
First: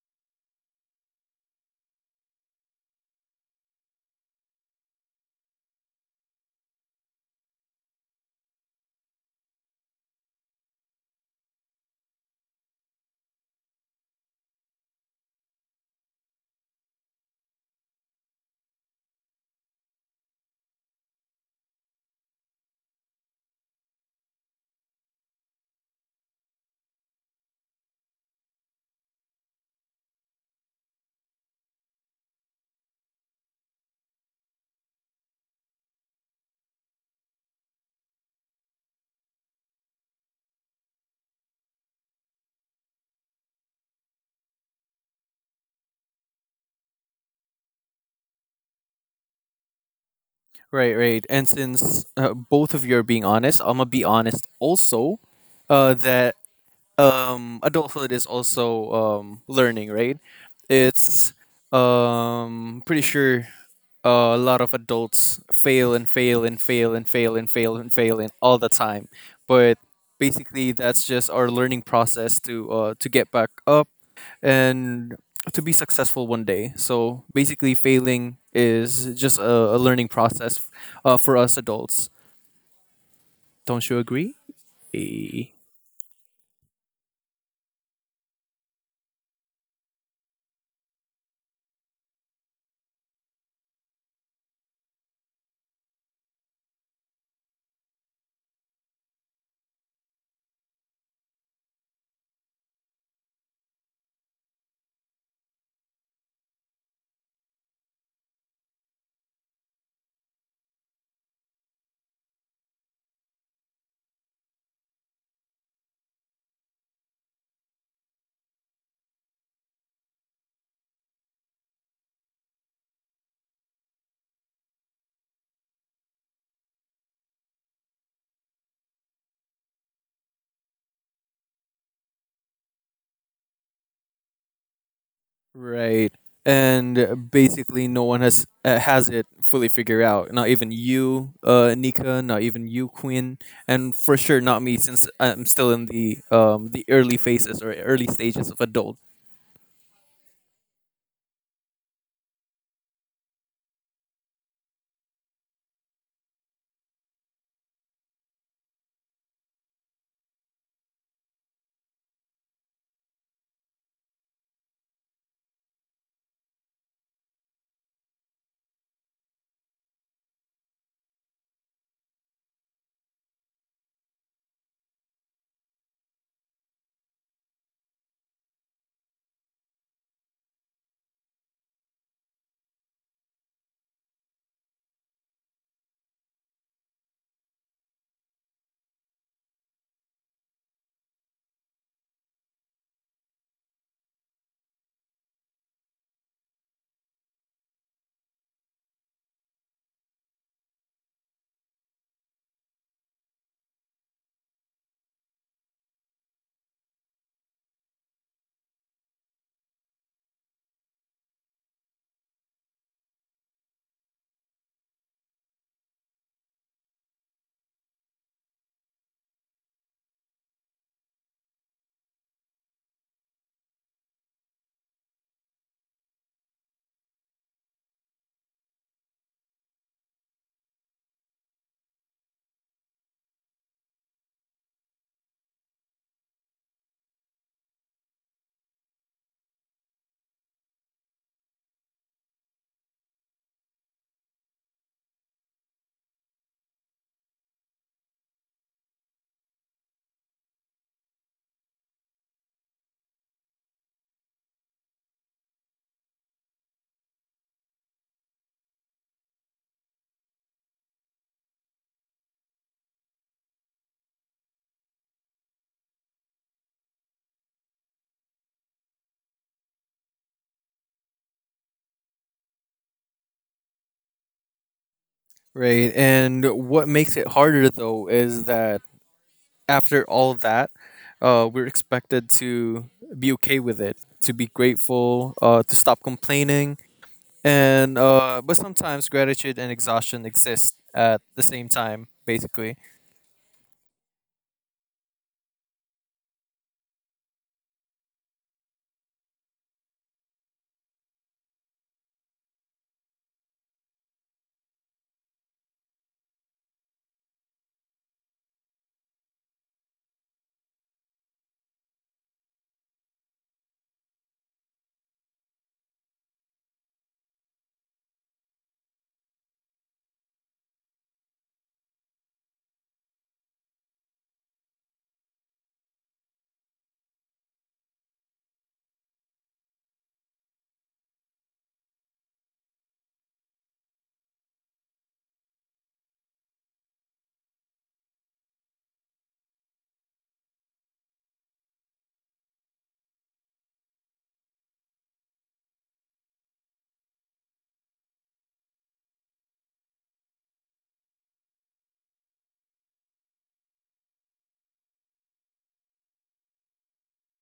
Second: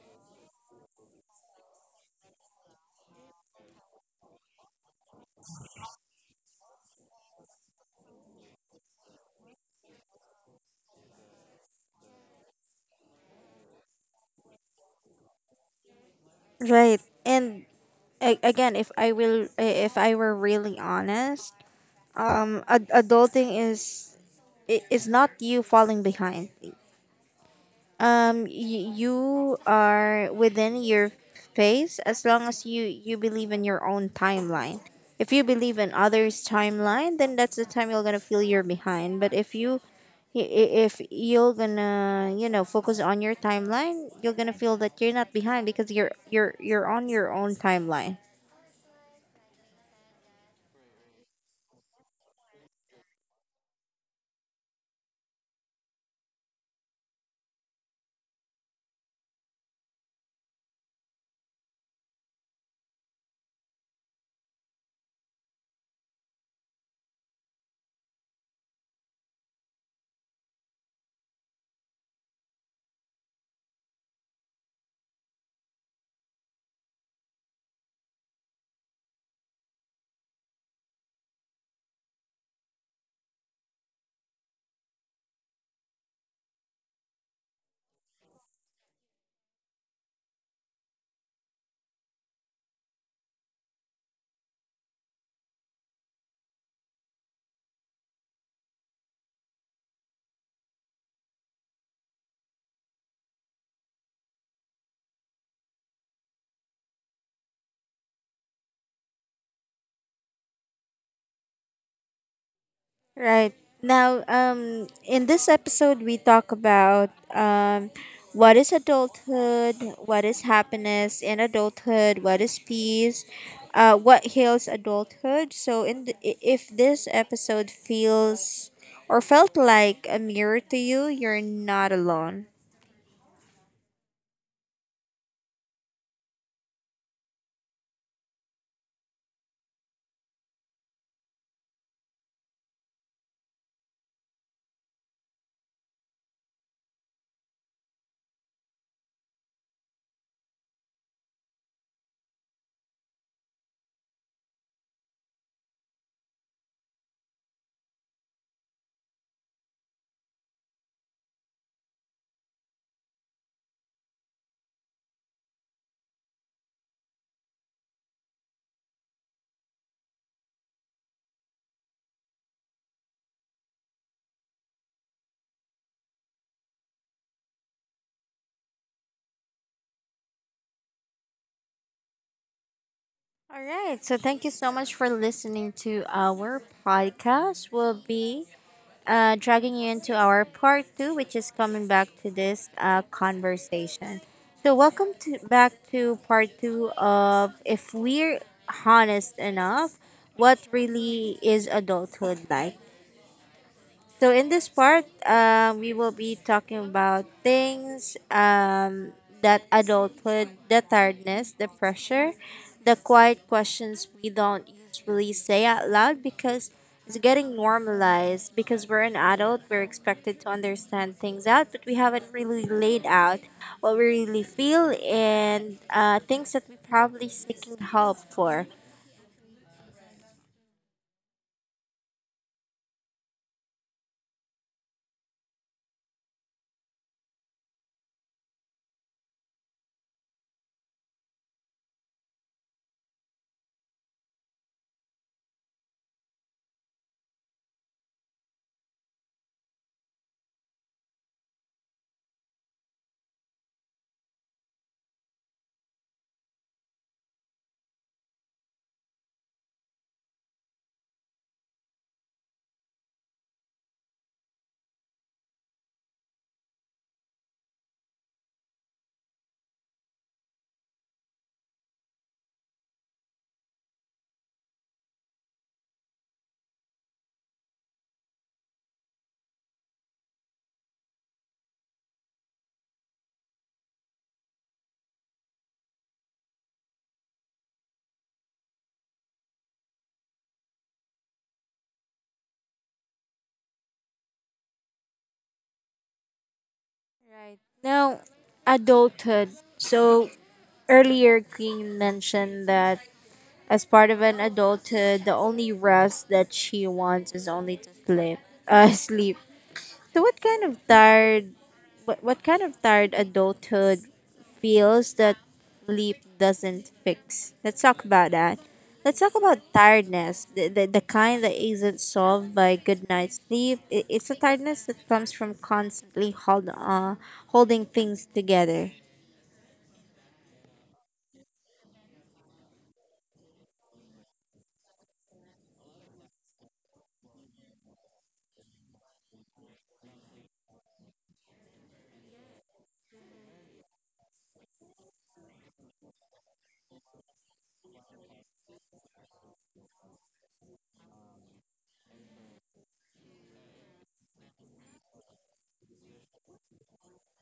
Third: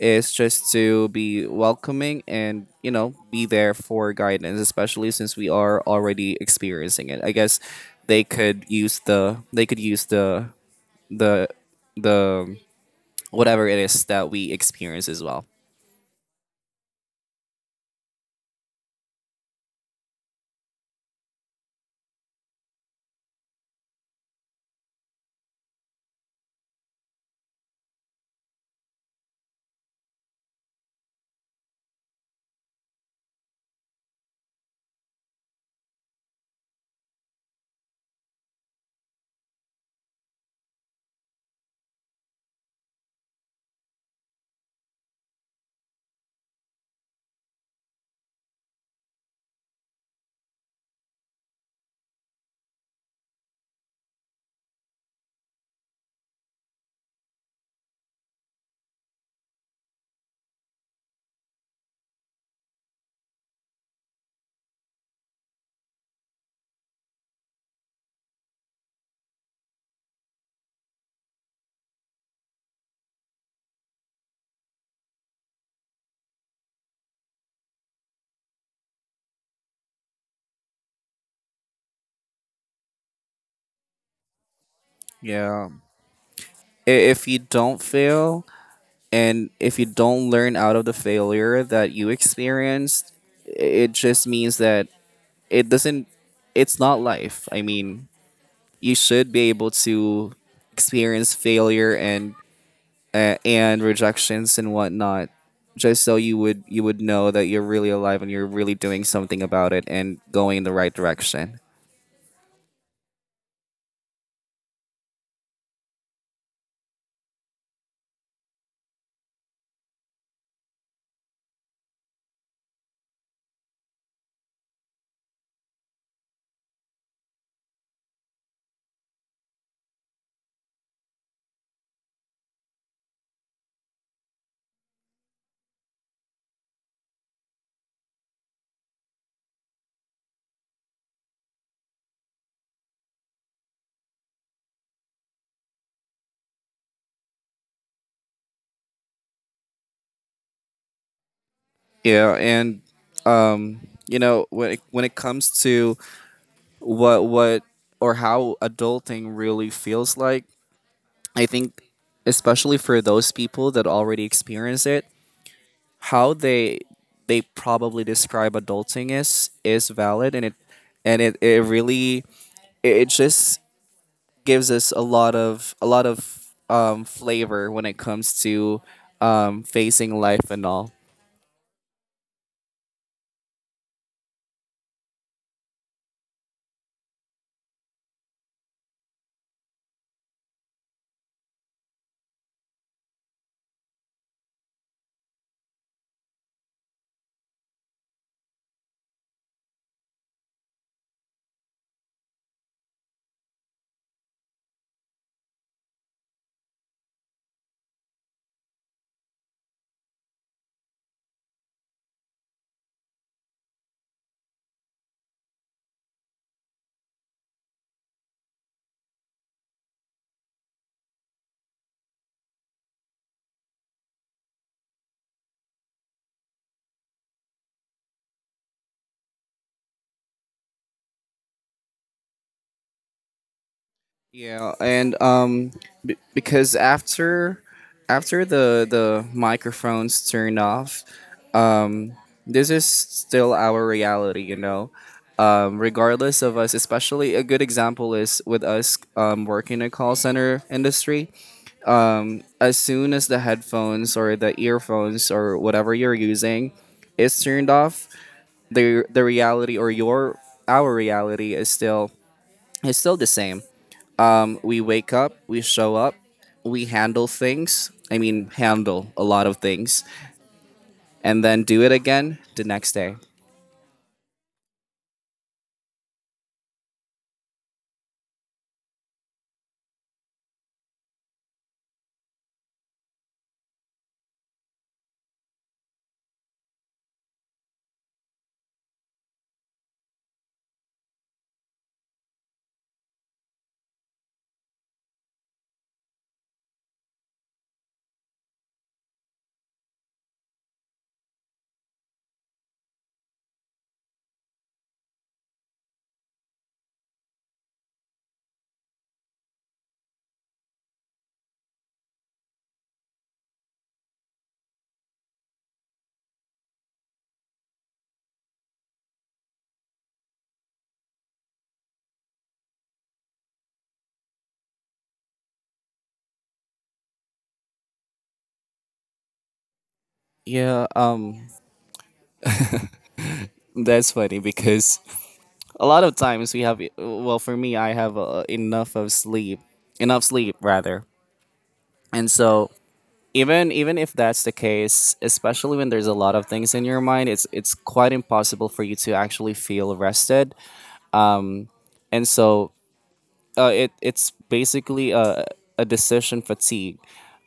S3: is just to be welcoming and be there for guidance, especially since we are already experiencing it. I guess they could use the the whatever it is that we experience as well.
S1: Right. And again, if I will, if I were really honest, adulting is is not you falling behind. You are within your phase as long as you you believe in your own timeline. If you believe in others timeline, then that's the time you're gonna feel you're behind. But if you, if you're gonna, you know, focus on your timeline, you're gonna feel that you're not behind, because you're you're on your own timeline.
S2: Right, right. And since both of you are being honest, I'm gonna be honest also that adulthood is also learning, right? It's pretty sure a lot of adults fail and fail and fail and fail and fail and fail and all the time. But basically, that's just our learning process to get back up and to be successful one day. So basically, failing is just a learning process for us adults. Don't you agree?
S3: Yeah. If you don't fail and if you don't learn out of the failure that you experienced, it just means that it doesn't, it's not life. I mean, you should be able to experience failure and rejections and whatnot, just so you would know that you're really alive and you're really doing something about it and going in the right direction.
S1: Right. Now, in this episode, we talk about what is adulthood, what is happiness in adulthood, what is peace, what heals adulthood. So, in the, if this episode feels or felt like a mirror to you, you're not alone.
S2: Right. And basically, no one has it fully figured out. Not even you, Nika. Not even you, Quinn. And for sure, not me, since I'm still in the early phases or early stages of adult.
S3: Yeah, and you know, when it comes to what or how adulting really feels like. I think especially for those people that already experience it, how they probably describe adulting is valid, and it really it just gives us a lot of flavor when it comes to facing life and all.
S1: All right. So, thank you so much for listening to our podcast. We'll be dragging you into our part two, which is coming back to this conversation. So, welcome to back to part two of if we're honest enough, what really is adulthood like? So in this part, we will be talking about things, that adulthood, the tiredness, the pressure, the quiet questions we don't usually say out loud because it's getting normalized. Because we're an adult, we're expected to understand things out, but we haven't really laid out what we really feel and things that we're probably seeking help for.
S3: Yeah, and because after the microphones turned off, um, this is still our reality, you know. Regardless of us, especially a good example is with us working in a call center industry. As soon as the headphones or the earphones or whatever you're using is turned off, the reality or your our reality is still the same. We wake up, we show up, we handle things. I mean, handle a lot of things, and then do it again the next day.
S2: Right. And what makes it harder though is that after all of that, we're expected to be okay with it, to be grateful, to stop complaining, and but sometimes gratitude and exhaustion exist at the same time, basically.
S1: Right. Now, adulthood. So, earlier, Queen mentioned that as part of an adulthood, the only rest that she wants is only to sleep. Sleep. So, what kind of tired, what kind of tired adulthood feels that sleep doesn't fix? Let's talk about that. Let's talk about tiredness, the kind that isn't solved by good night's sleep. It's a tiredness that comes from constantly holding things together.
S3: Yeah, that's funny because a lot of times we have, well, for me, I have enough sleep rather, and so even if that's the case, especially when there's a lot of things in your mind, it's quite impossible for you to actually feel rested, and so it's basically a decision fatigue,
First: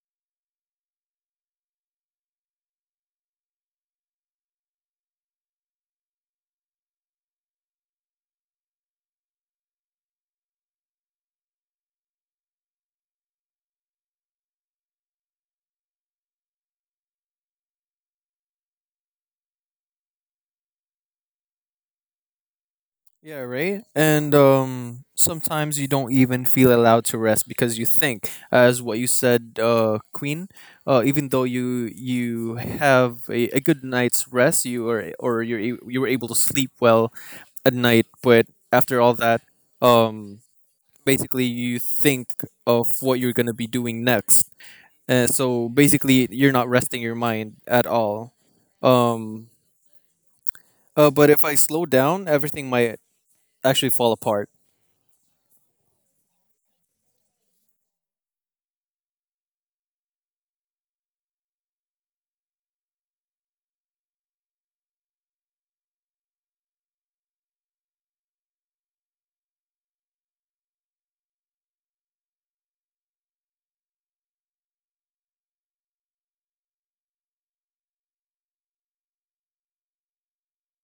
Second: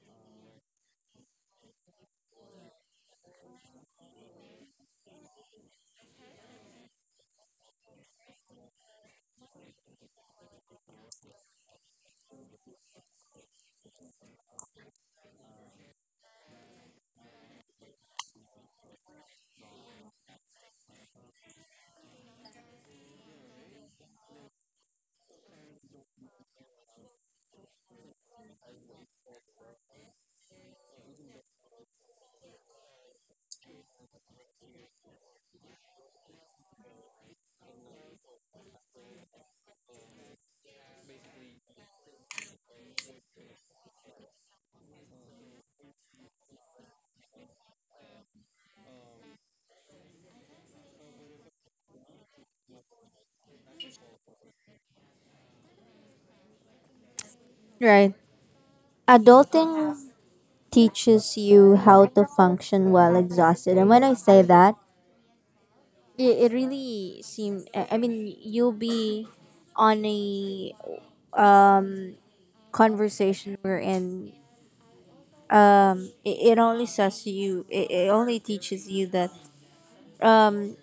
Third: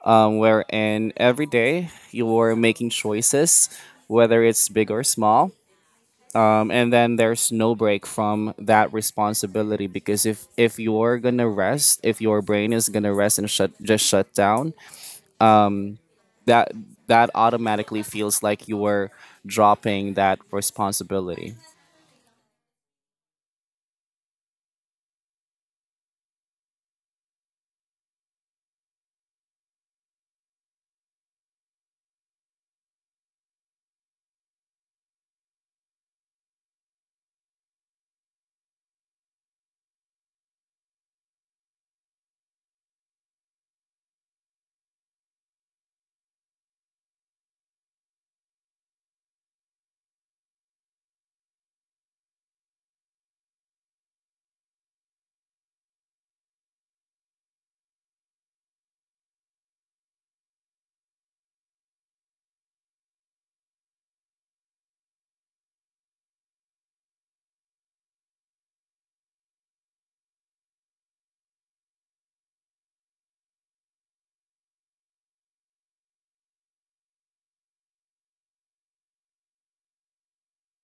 S3: wherein every day you're making choices, whether it's big or small, and then there's no break from that responsibility because if you're gonna rest, if your brain is gonna rest and shut just shut down, that that automatically feels like you're dropping that responsibility.
S2: Yeah, right. And sometimes you don't even feel allowed to rest because you think, as what you said, Queen. Even though you have a good night's rest, you are or you're you were able to sleep well at night, but after all that, um, basically you think of what you're gonna be doing next. And so basically, you're not resting your mind at all. Um, but if I slow down, everything might actually fall apart.
S1: Right. Adulting teaches you how to function while exhausted. And when I say that, it really seem. I mean, you'll be on a um, conversation wherein it only says to you, it only teaches you that um,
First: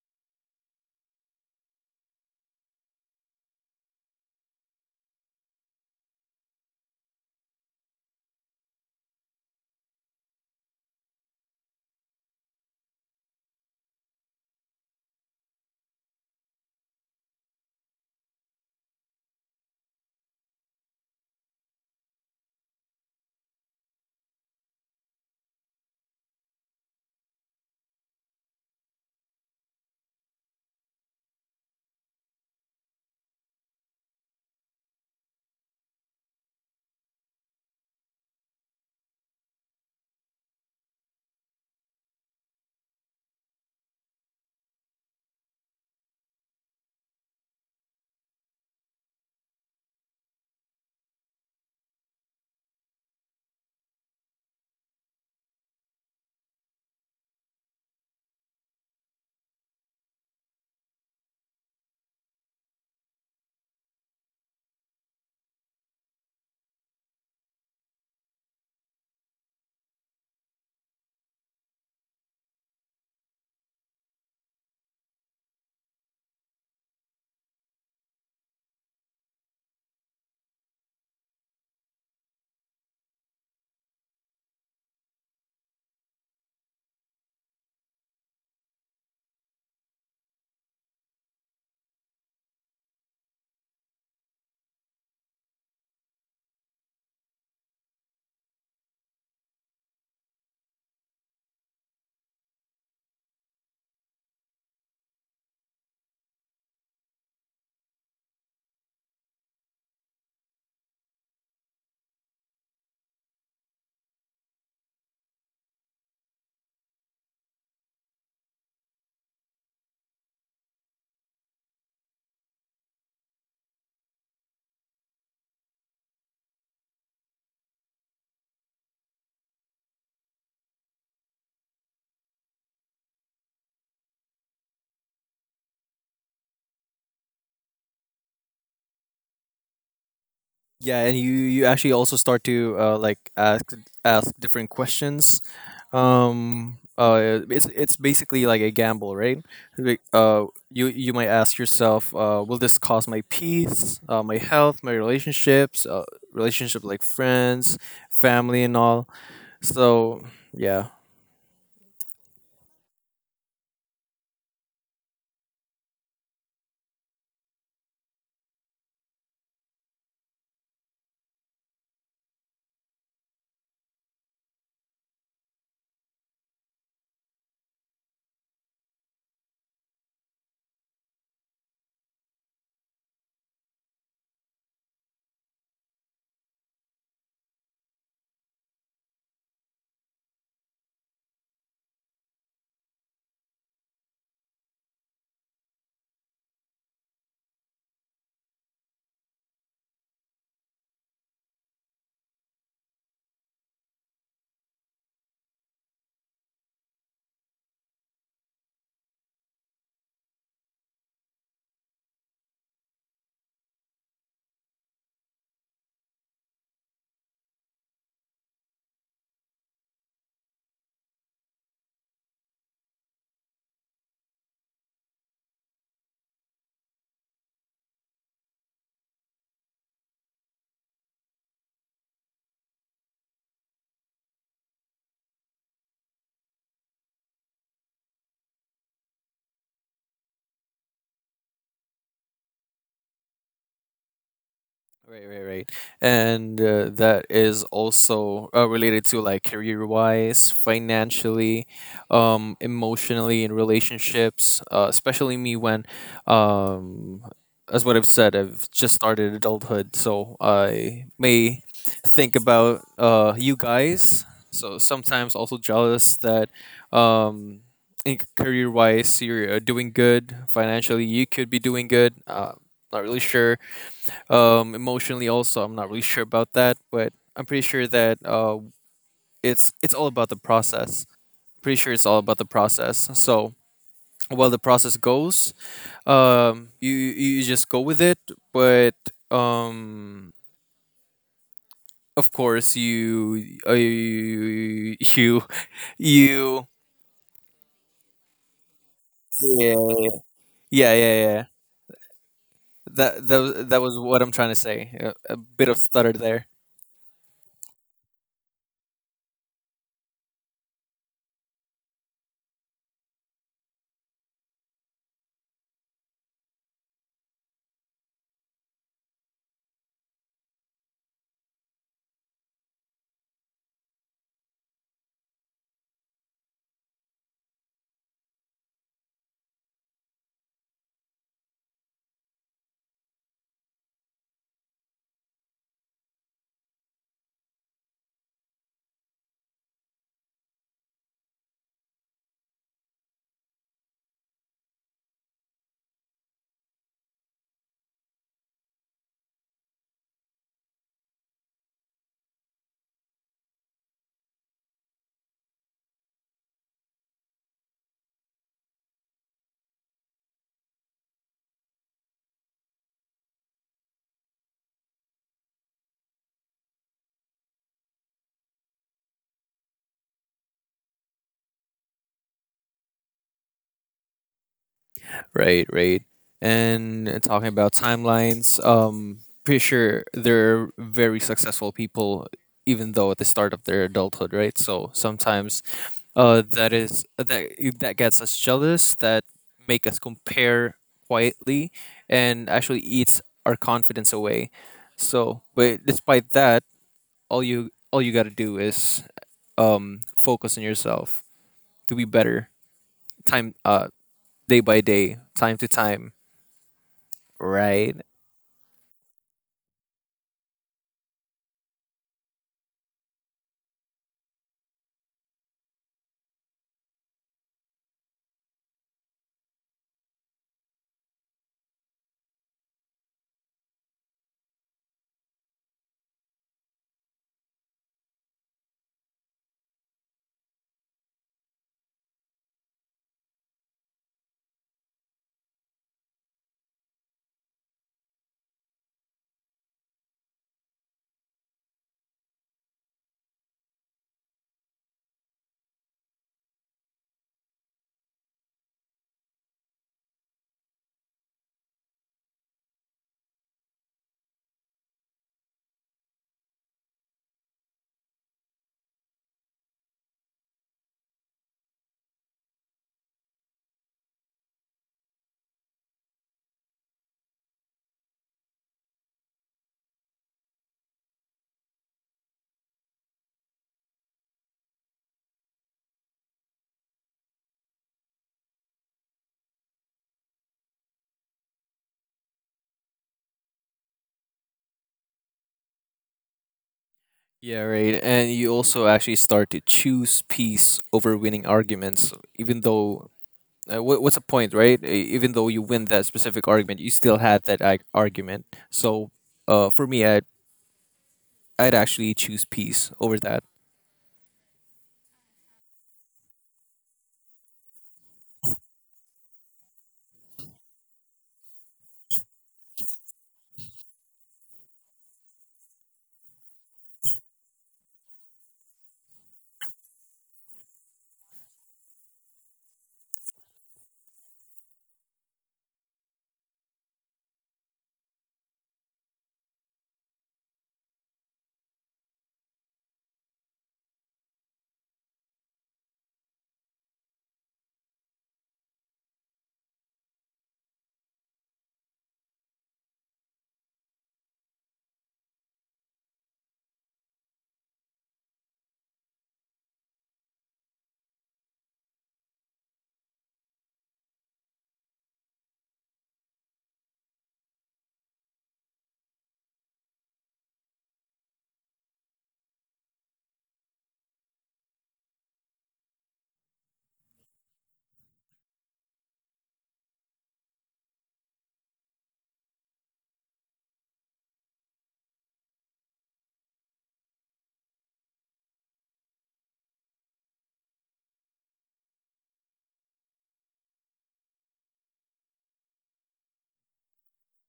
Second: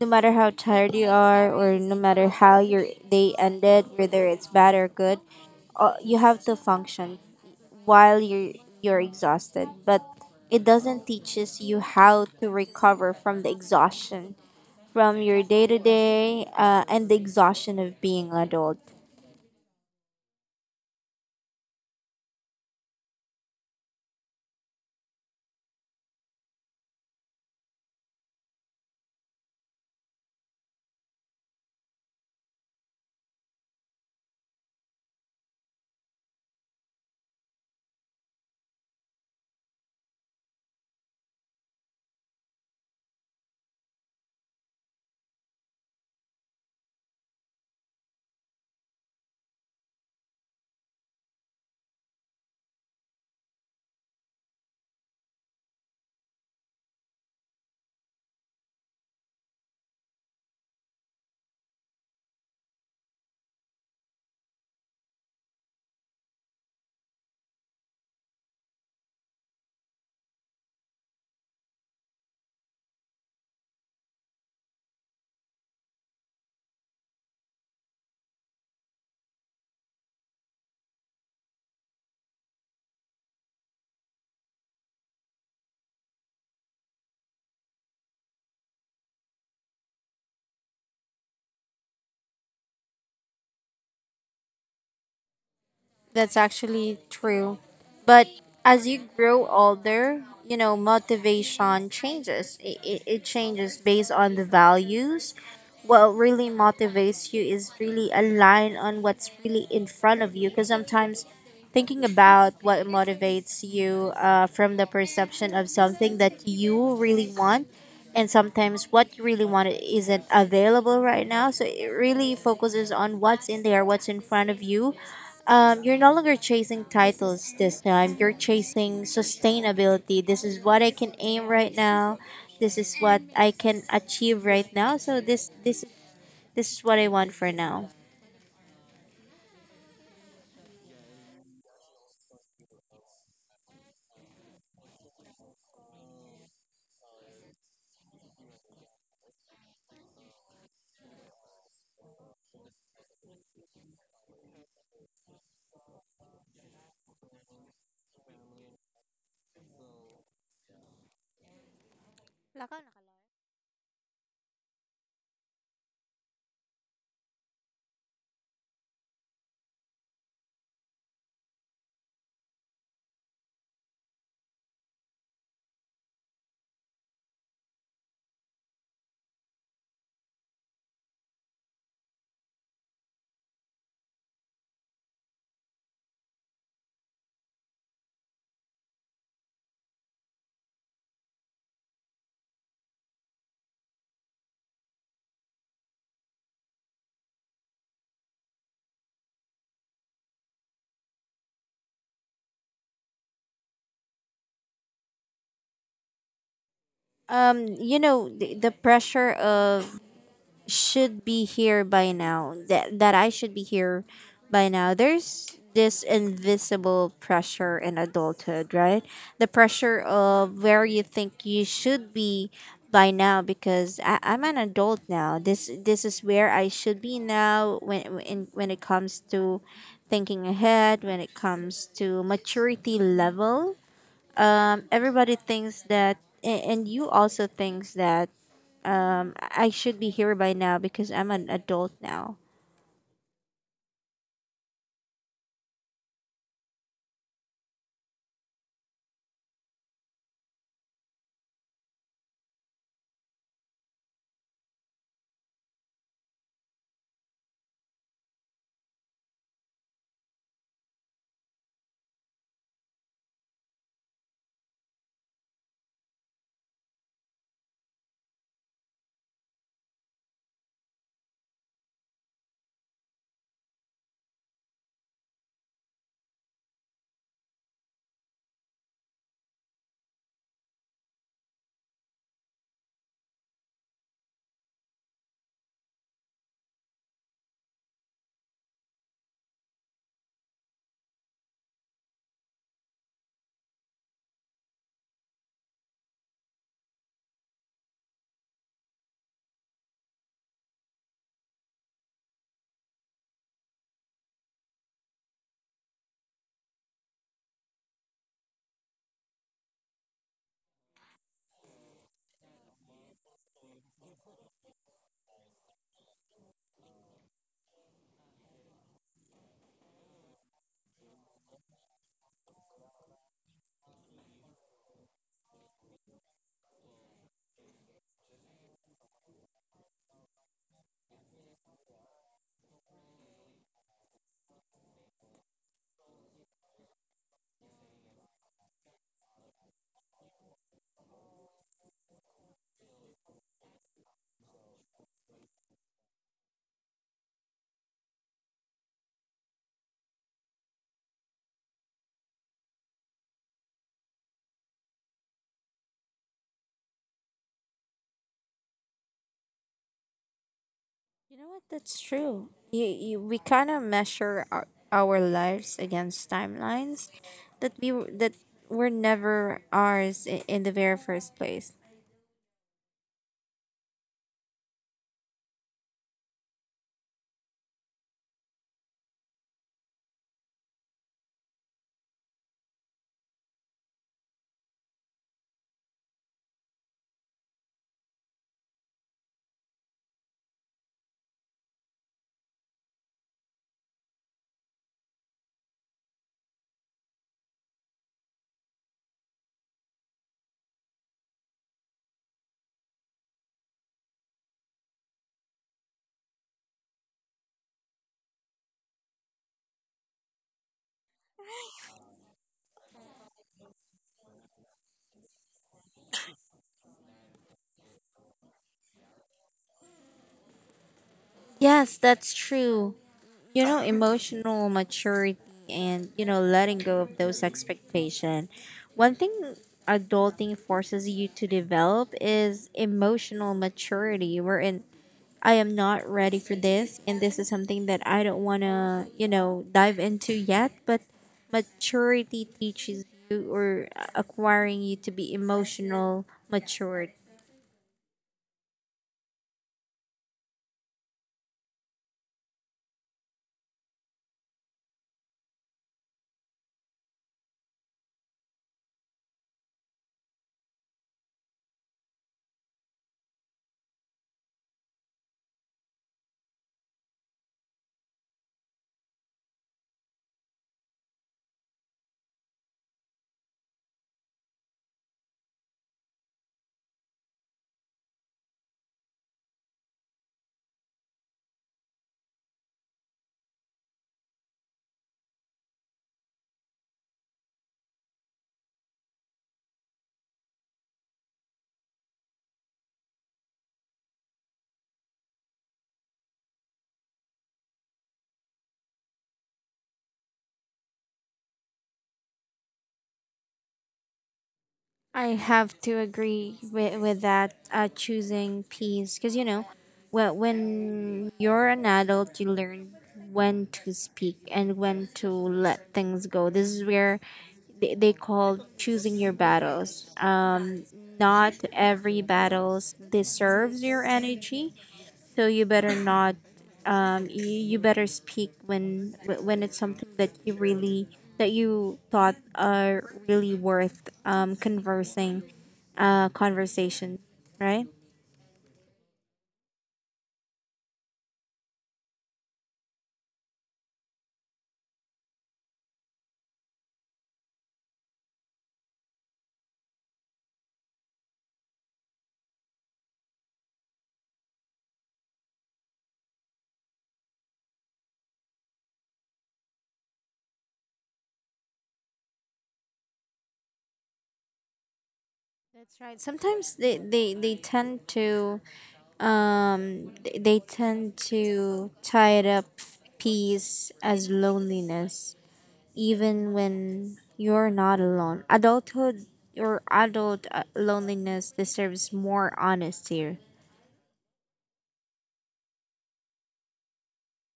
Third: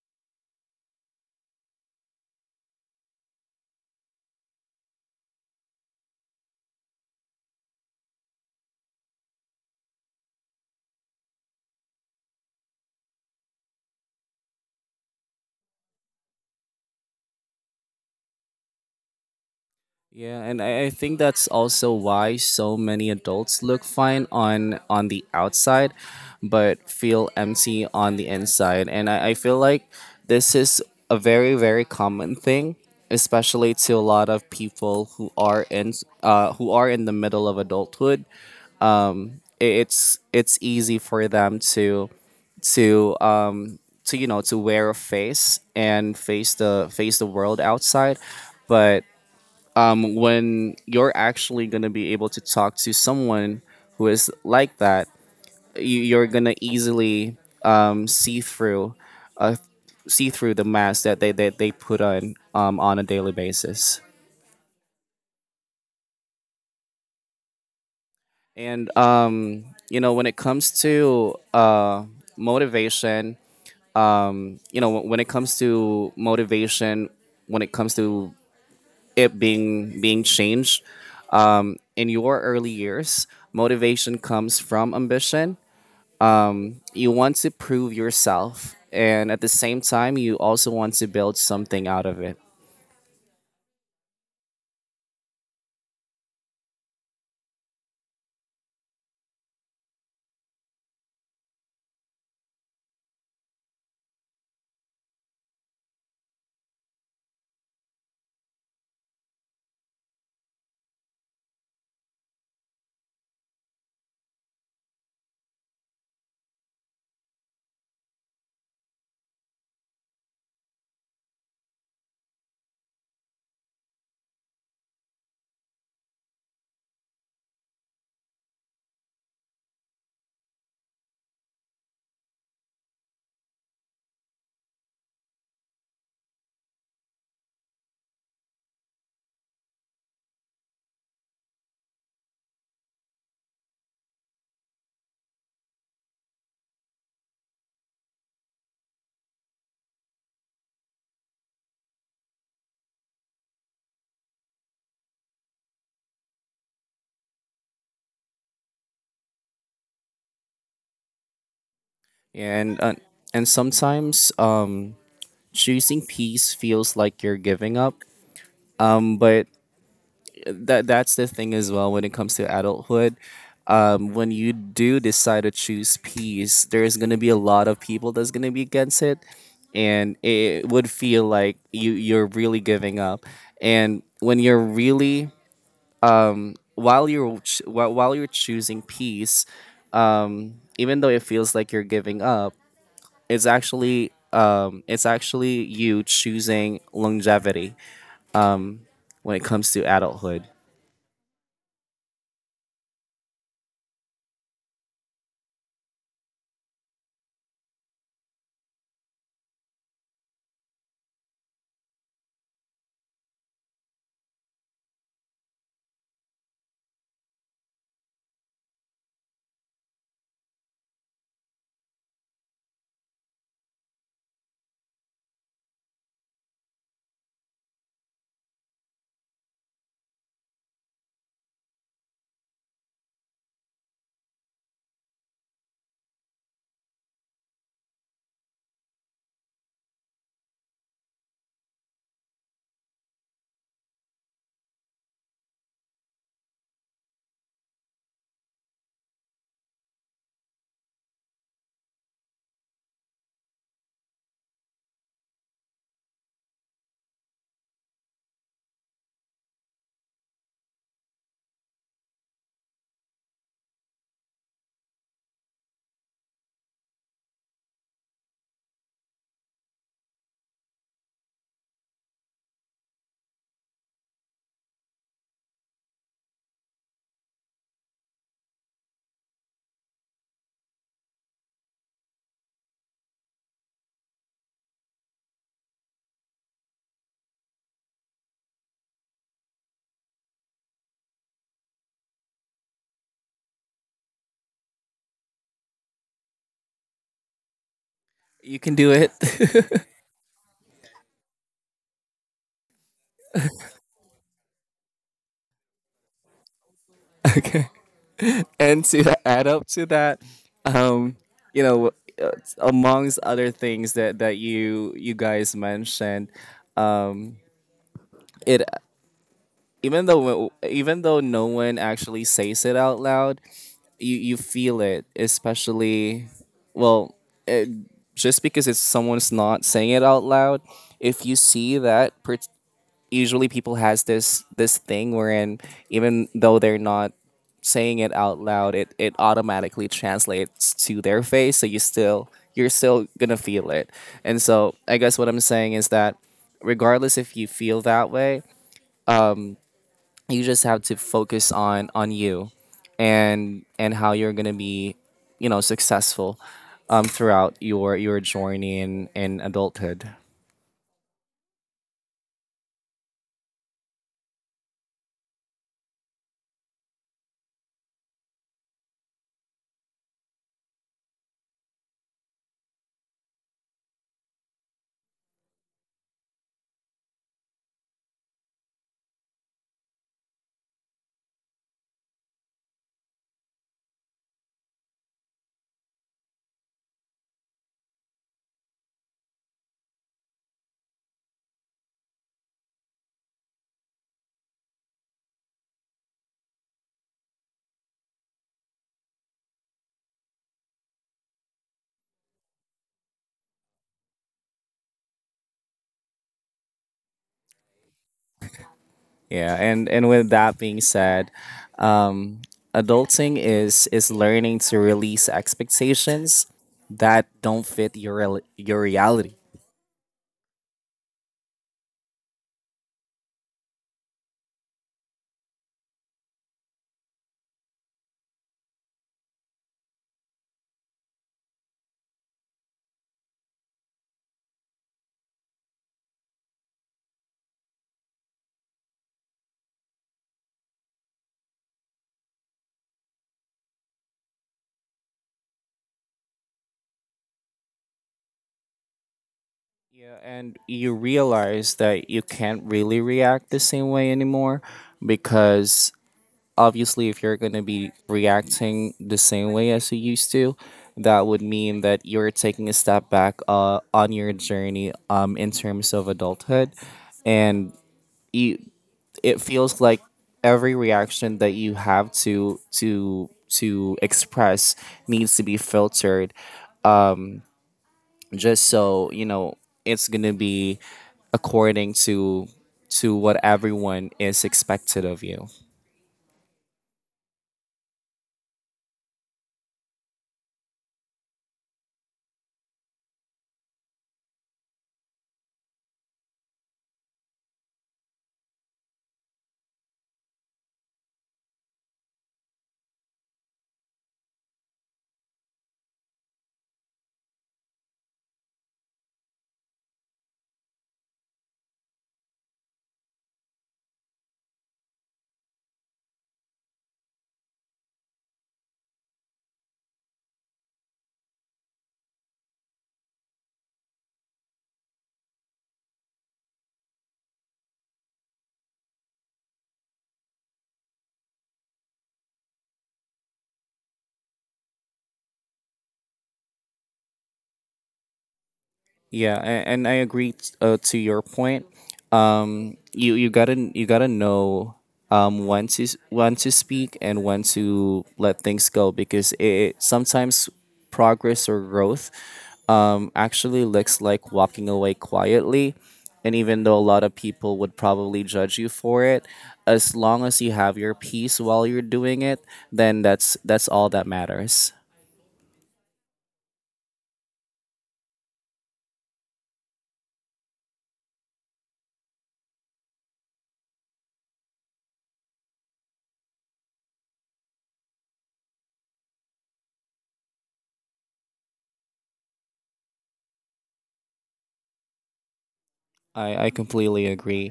S1: no matter how tired you are or no matter how your day ended, whether it's bad or good, you have to function while you're exhausted, but it doesn't teaches you how to recover from the exhaustion from your day to day and the exhaustion of being adult.
S3: Yeah, and I think that's also why so many adults look fine on the outside, but feel empty on the inside. And I feel like this is a very very common thing, especially to a lot of people who are in the middle of adulthood. It's easy for them to um to you know to wear a face and face the world outside, but when you're actually going to be able to talk to someone who is like that, you're going to easily um, see through, uh, see through the mask that they put on a daily basis. And when it comes to motivation, um, you know, when it comes to motivation, when it comes to it being changed in your early years, motivation comes from ambition. You want to prove yourself, and at the same time you also want to build something out of it.
S1: That's actually true. But as you grow older, you know, motivation changes. It changes based on the values. What really motivates you is really aligned on what's really in front of you. Because sometimes thinking about what motivates you from the perception of something that you really want, and sometimes what you really want isn't available right now, so it really focuses on what's in there, what's in front of you. You're no longer chasing titles this time. You're chasing sustainability. This is what I can aim right now. This is what I can achieve right now. So this is what I want for now.
S2: Yeah, and you actually also start to like ask different questions. It's basically like a gamble, right? Like, you you might ask yourself, will this cost my peace, my health, my relationships, relationship like friends, family, and all. So yeah.
S3: And sometimes choosing peace feels like you're giving up, but that's the thing as well when it comes to adulthood. When you do decide to choose peace, there's gonna be a lot of people that's gonna be against it, and it would feel like you're really giving up. And when you're really while you're choosing peace, even though it feels like you're giving up, it's actually you choosing longevity um, when it comes to adulthood.
S1: You know, the pressure of should be here by now, that I should be here by now, there's this invisible pressure in adulthood, right? The pressure of where you think you should be by now, because I'm an adult now. This is where I should be now, when when it comes to thinking ahead, when it comes to maturity level, everybody thinks that and you also thinks that I should be here by now because I'm an adult now.
S2: Right, right, right. And that is also related to like career wise, financially, emotionally, in relationships, especially me when, um, as what I've said, I've just started adulthood. So I may think about you guys. So sometimes also jealous that um, in career wise, you're doing good. Financially, you could be doing good. Not really sure emotionally, also, I'm not really sure about that, but I'm pretty sure that it's all about the process. Pretty sure it's all about the process. So while the process goes, um, you you you just go with it, but um, of course, you you-
S3: You can do it.
S2: yeah, yeah, yeah, yeah. That that was what I'm trying to say. A bit of stutter there.
S3: Okay. And to add up to that, um, you know, uh, amongst other things that you guys mentioned, um, it even though no one actually says it out loud, you feel it, especially well, it, just because it's someone's not saying it out loud. If you see that per- usually people has this thing wherein even though they're not saying it out loud, it automatically translates to their face. So you're still gonna feel it. And so I guess what I'm saying is that regardless if you feel that way, um, you just have to focus on you and how you're gonna be, you know, successful throughout your journey in adulthood.
S1: You know what? That's true. You, we kind of measure our lives against timelines that were never ours in the very first place.
S2: Right, right. And talking about timelines, pretty sure they're very successful people, even though at the start of their adulthood, right? So sometimes, that is that that gets us jealous, that make us compare quietly, and actually eats our confidence away. So, but despite that, all you gotta do is focus on yourself to be better, time day by day, time to time, right?
S3: Yeah, and with that being said, um, adulting is learning to release expectations that don't fit your reality.
S1: Yes, that's true. You know, emotional maturity, and you know, letting go of those expectations. One thing adulting forces you to develop is emotional maturity, wherein I am not ready for this, and this is something that I don't want to, you know, dive into yet. But maturity teaches you, or acquiring you to be emotional matured.
S3: Yeah, and you realize that you can't really react the same way anymore because obviously if you're going to be reacting the same way as you used to, that would mean that you're taking a step back on your journey in terms of adulthood and you it feels like every reaction that you have to express needs to be filtered just so you know it's gonna be according to what everyone is expected of you.
S2: Yeah, right. And you also actually start to choose peace over winning arguments, even though what's the point, right? Even though you win that specific argument, you still had that argument. So, for me, I'd actually choose peace over that.
S1: I have to agree with that choosing peace, because you know, well, when you're an adult, you learn when to speak and when to let things go. This is where they call choosing your battles. Not every battles deserves your energy, so you better not. You, you better speak when when it's something that you really, that you thought are really worth conversing, conversation, right?
S3: Yeah, and I agree to your point. You gotta know when to when to speak and when to let things go because it sometimes progress or growth actually looks like walking away quietly, and even though a lot of people would probably judge you for it, as long as you have your peace while you're doing it, then that's all that matters.
S1: That's right. Sometimes they tend to they tend to tie it up peace as loneliness even when you're not alone. Adulthood or adult loneliness deserves more honesty.
S3: I completely agree.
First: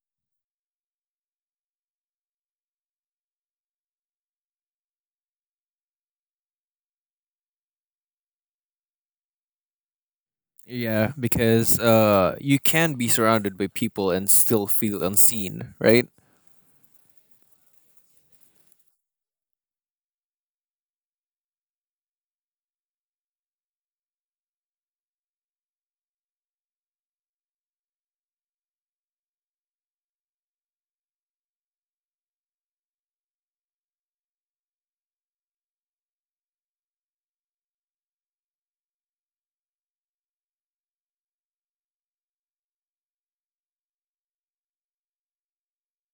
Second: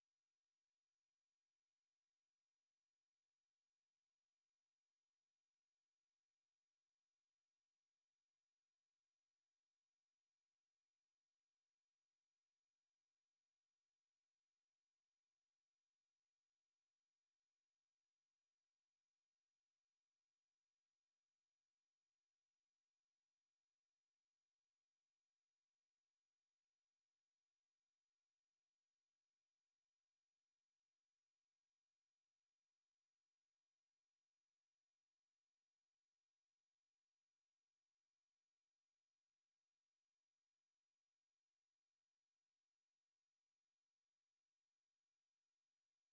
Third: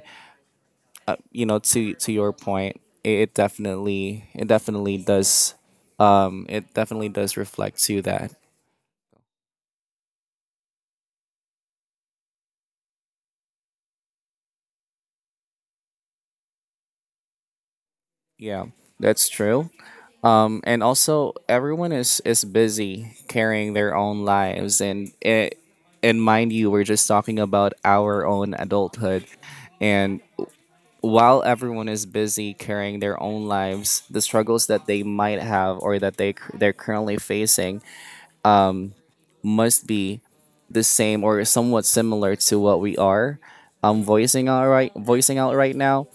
S3: Uh, you know, to your point, it definitely does reflect to that.
S2: Yeah, because you can be surrounded by people and still feel unseen, right?
S3: Yeah, that's true. Um, and also everyone is busy carrying their own lives, and it and mind you, we're just talking about our own adulthood, and while everyone is busy carrying their own lives, the struggles that they might have or that they they're currently facing must be the same or somewhat similar to what we are voicing out right now.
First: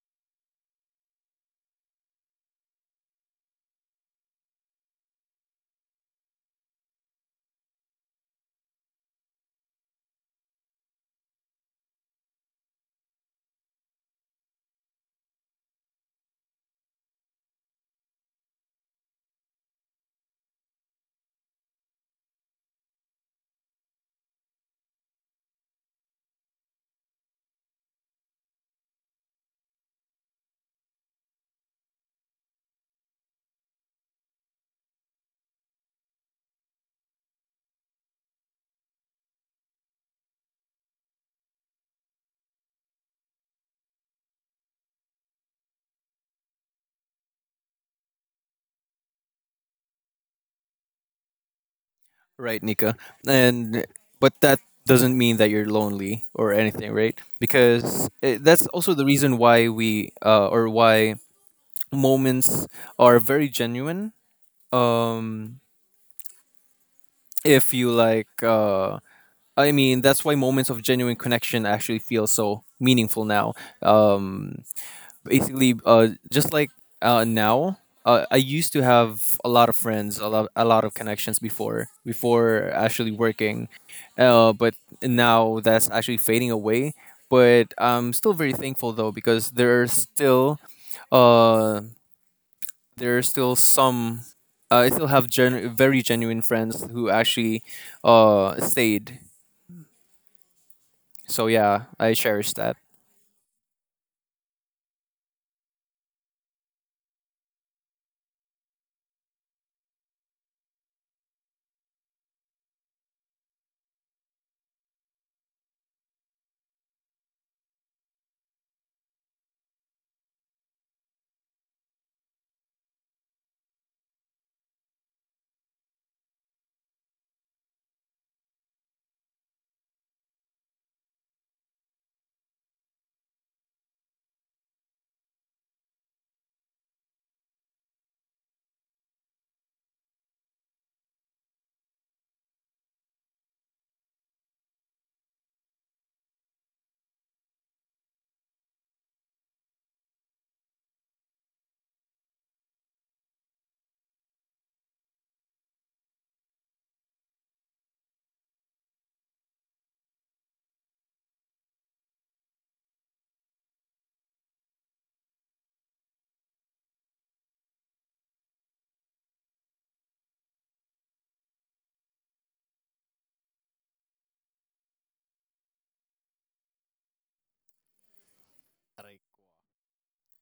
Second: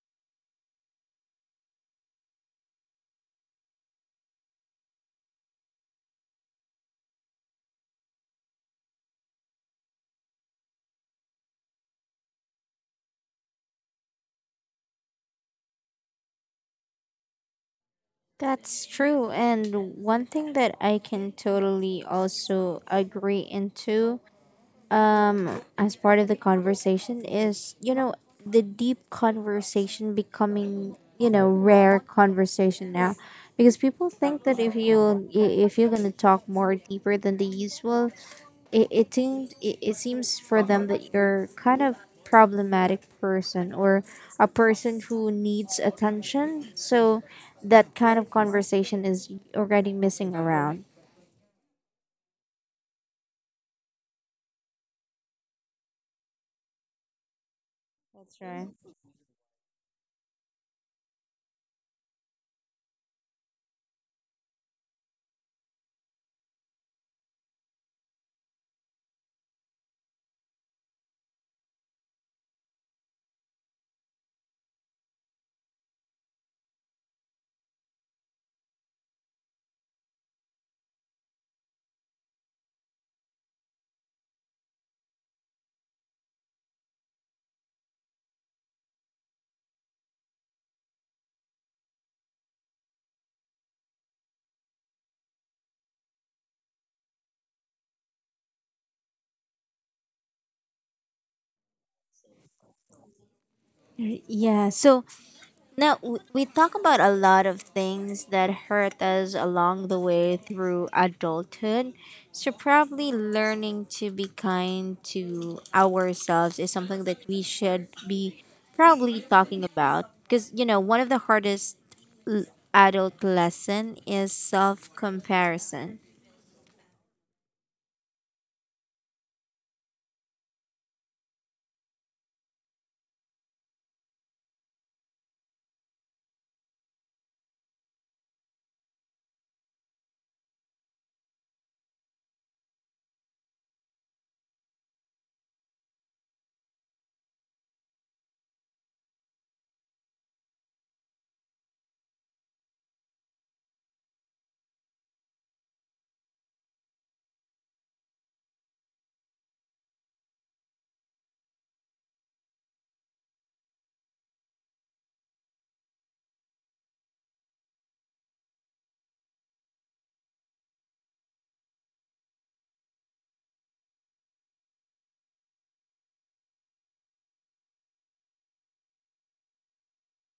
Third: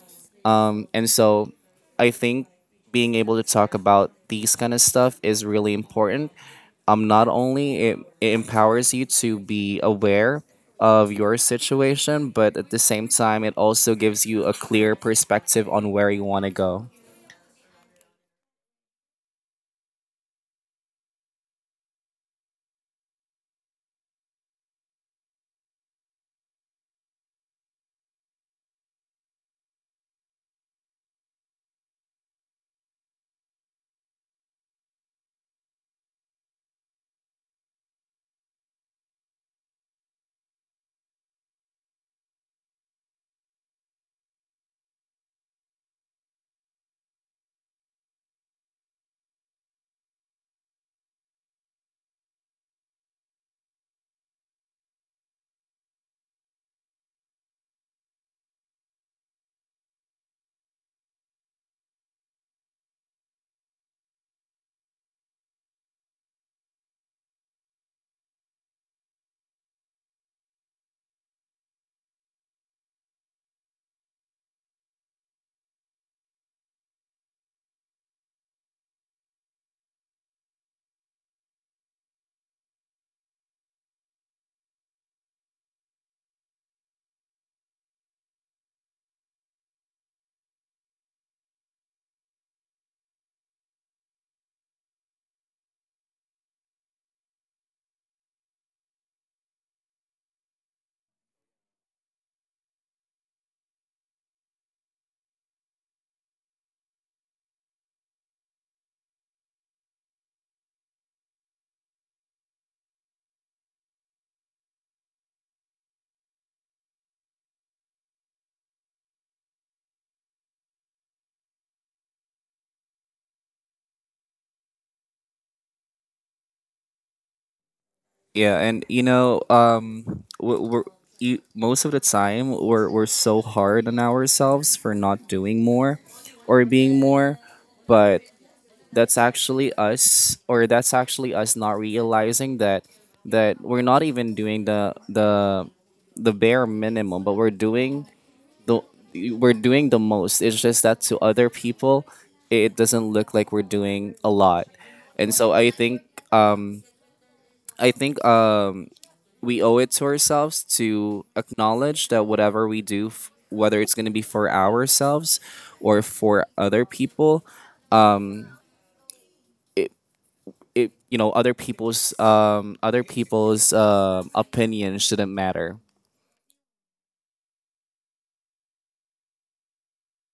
S3: And so I think being able to talk about these kind of stuff is really important. Um, not only it empowers you to be aware of your situation, but at the same time it also gives you a clear perspective on where you want to go.
S1: That's true. And one thing that I can totally also agree into as part of the conversation is, you know, the deep conversation becoming, you know, rare conversation now, because people think that if you if you're gonna talk more deeper than the usual, it seems for them that you're kind of problematic person, or a person who needs attention, so that kind of conversation is already missing around.
S2: Right, Nika. And but that doesn't mean that you're lonely or anything, right? Because
S1: That's
S2: that's
S1: right.
S2: also the reason why we or why moments are very genuine. Um, if you like, I mean, That's why moments of genuine connection actually feel so meaningful now. Um, just like now, I used to have a lot of friends, a lot of connections before actually working, but now that's actually fading away. But I'm still very thankful though because uh, there are still some I still have very genuine friends who actually stayed. So yeah, I cherish that.
S1: Yeah, so now, we talk about a lot of things that hurt us along the way through adulthood. So, probably learning to be kind to ourselves is something that we should be probably talking about. Because, you know, one of the hardest l- adult lesson is self comparison.
S3: Yeah, and you know, most of the time we're so hard on ourselves for not doing more or being more, but that's actually us not realizing that we're not even doing the bare minimum, but the we're doing the most. It's just that to other people, it doesn't look like we're doing a lot, and so um, I think we owe it to ourselves to acknowledge that whatever we do, whether it's going to be for ourselves or for other people, it, it, you know, other people's opinions shouldn't matter.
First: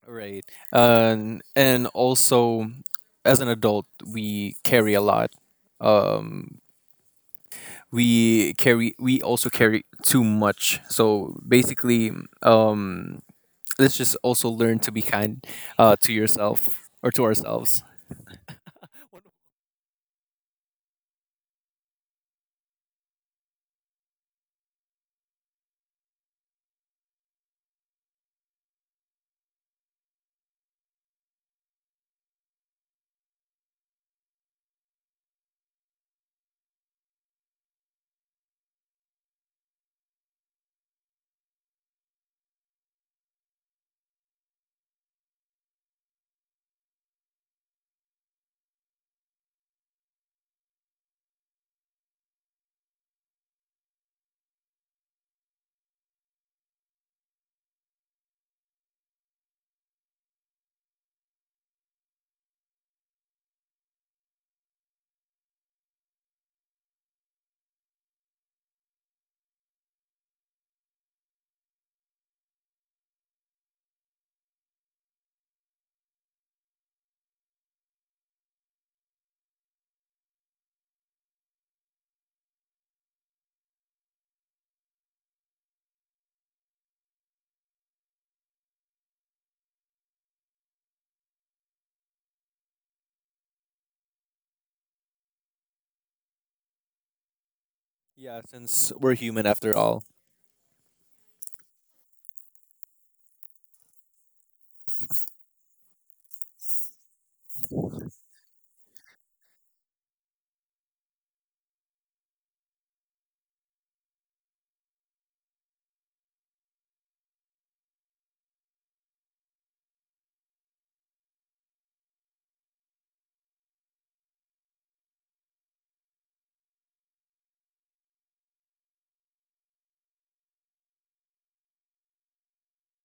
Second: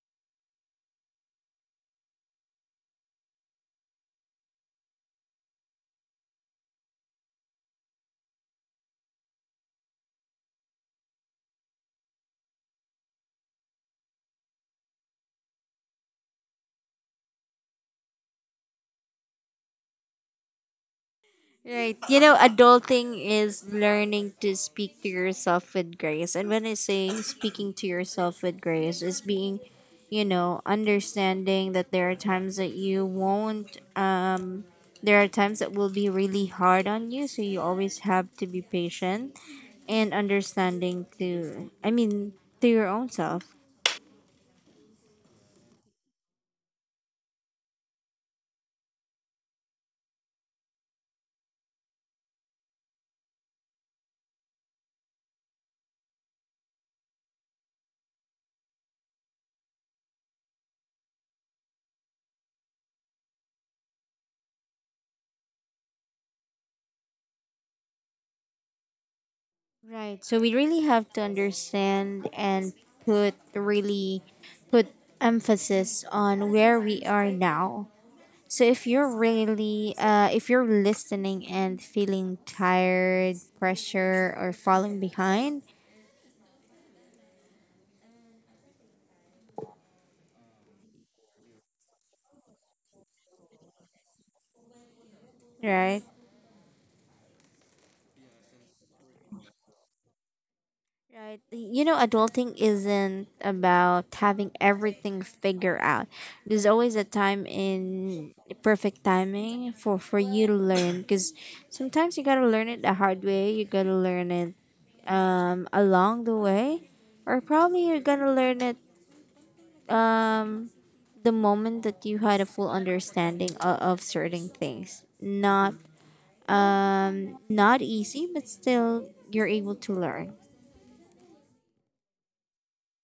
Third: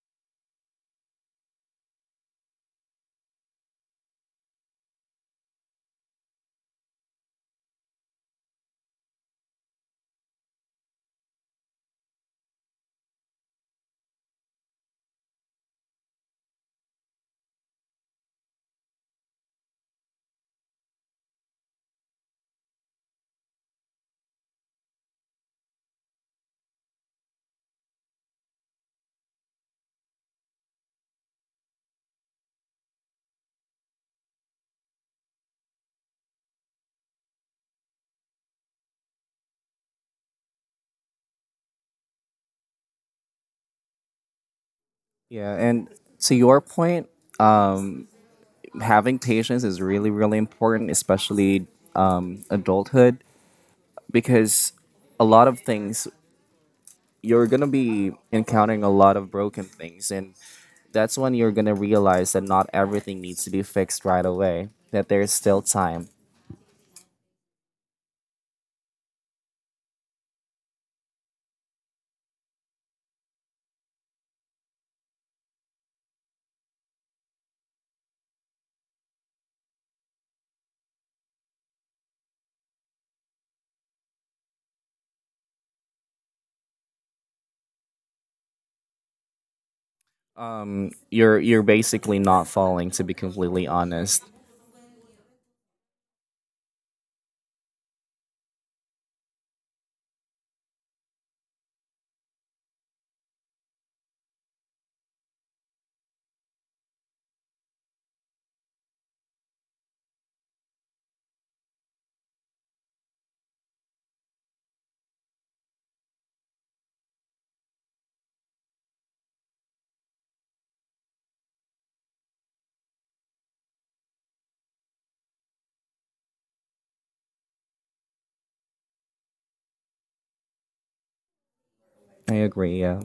S2: Right. And also as an adult we carry a lot. Um we also carry too much. So basically um let's just also learn to be kind to yourself or to ourselves.
S1: Right. You know, adulting is learning to speak to yourself with grace. And when I say speaking to yourself with grace, is being, you know, understanding that there are times that you won't, there are times that will be really hard on you. So you always have to be patient and understanding to, I mean, to your own self.
S3: Yeah, and to your point, um, having patience is really really important, especially adulthood, because a lot of things you're gonna be encountering a lot of broken things, and that's when you're gonna realize that not everything needs to be fixed right away. That there's still time.
S1: Right. So we really have to understand and put really put emphasis on where we are now. So if you're really if you're listening and feeling tired, pressure or falling behind,
S3: You're basically not falling. To be completely honest,
S1: right?
S2: Yeah, since we're human after all.
S1: Right. You know, adulting isn't about having everything figured out. There's always a time in perfect timing for you to learn, because sometimes you got to learn it the hard way. You got to learn it along the way, or probably you're going to learn it the moment that you had a full understanding of certain things. Not not easy, but still you're able to learn.
S3: I agree. Yeah.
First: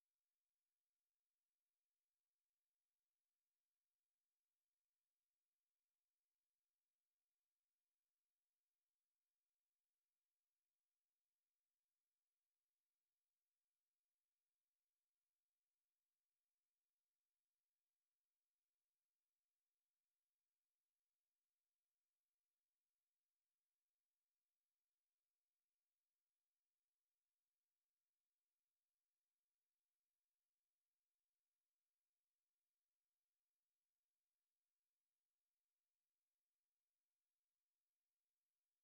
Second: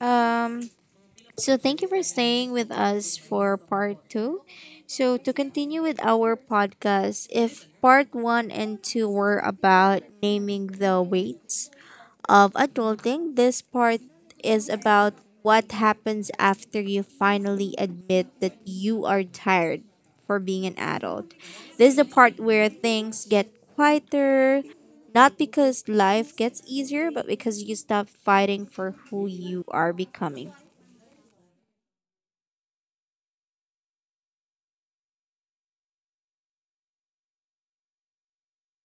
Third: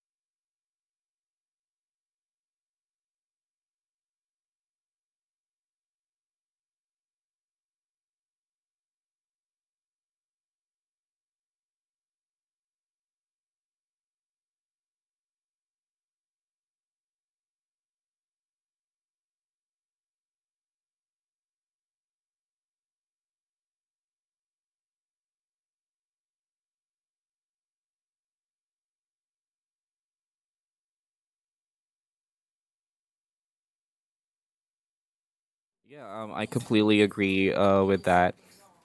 S1: Um, so, thank you for staying with us for part two. So, to continue with our podcast, if part one and two were about naming the weights of adulting, this part is about what happens after you finally admit that you are tired for being an adult. This is the part where things get quieter, not because life gets easier, but because you stop fighting for who you are becoming.
S3: Yeah, I completely agree with that,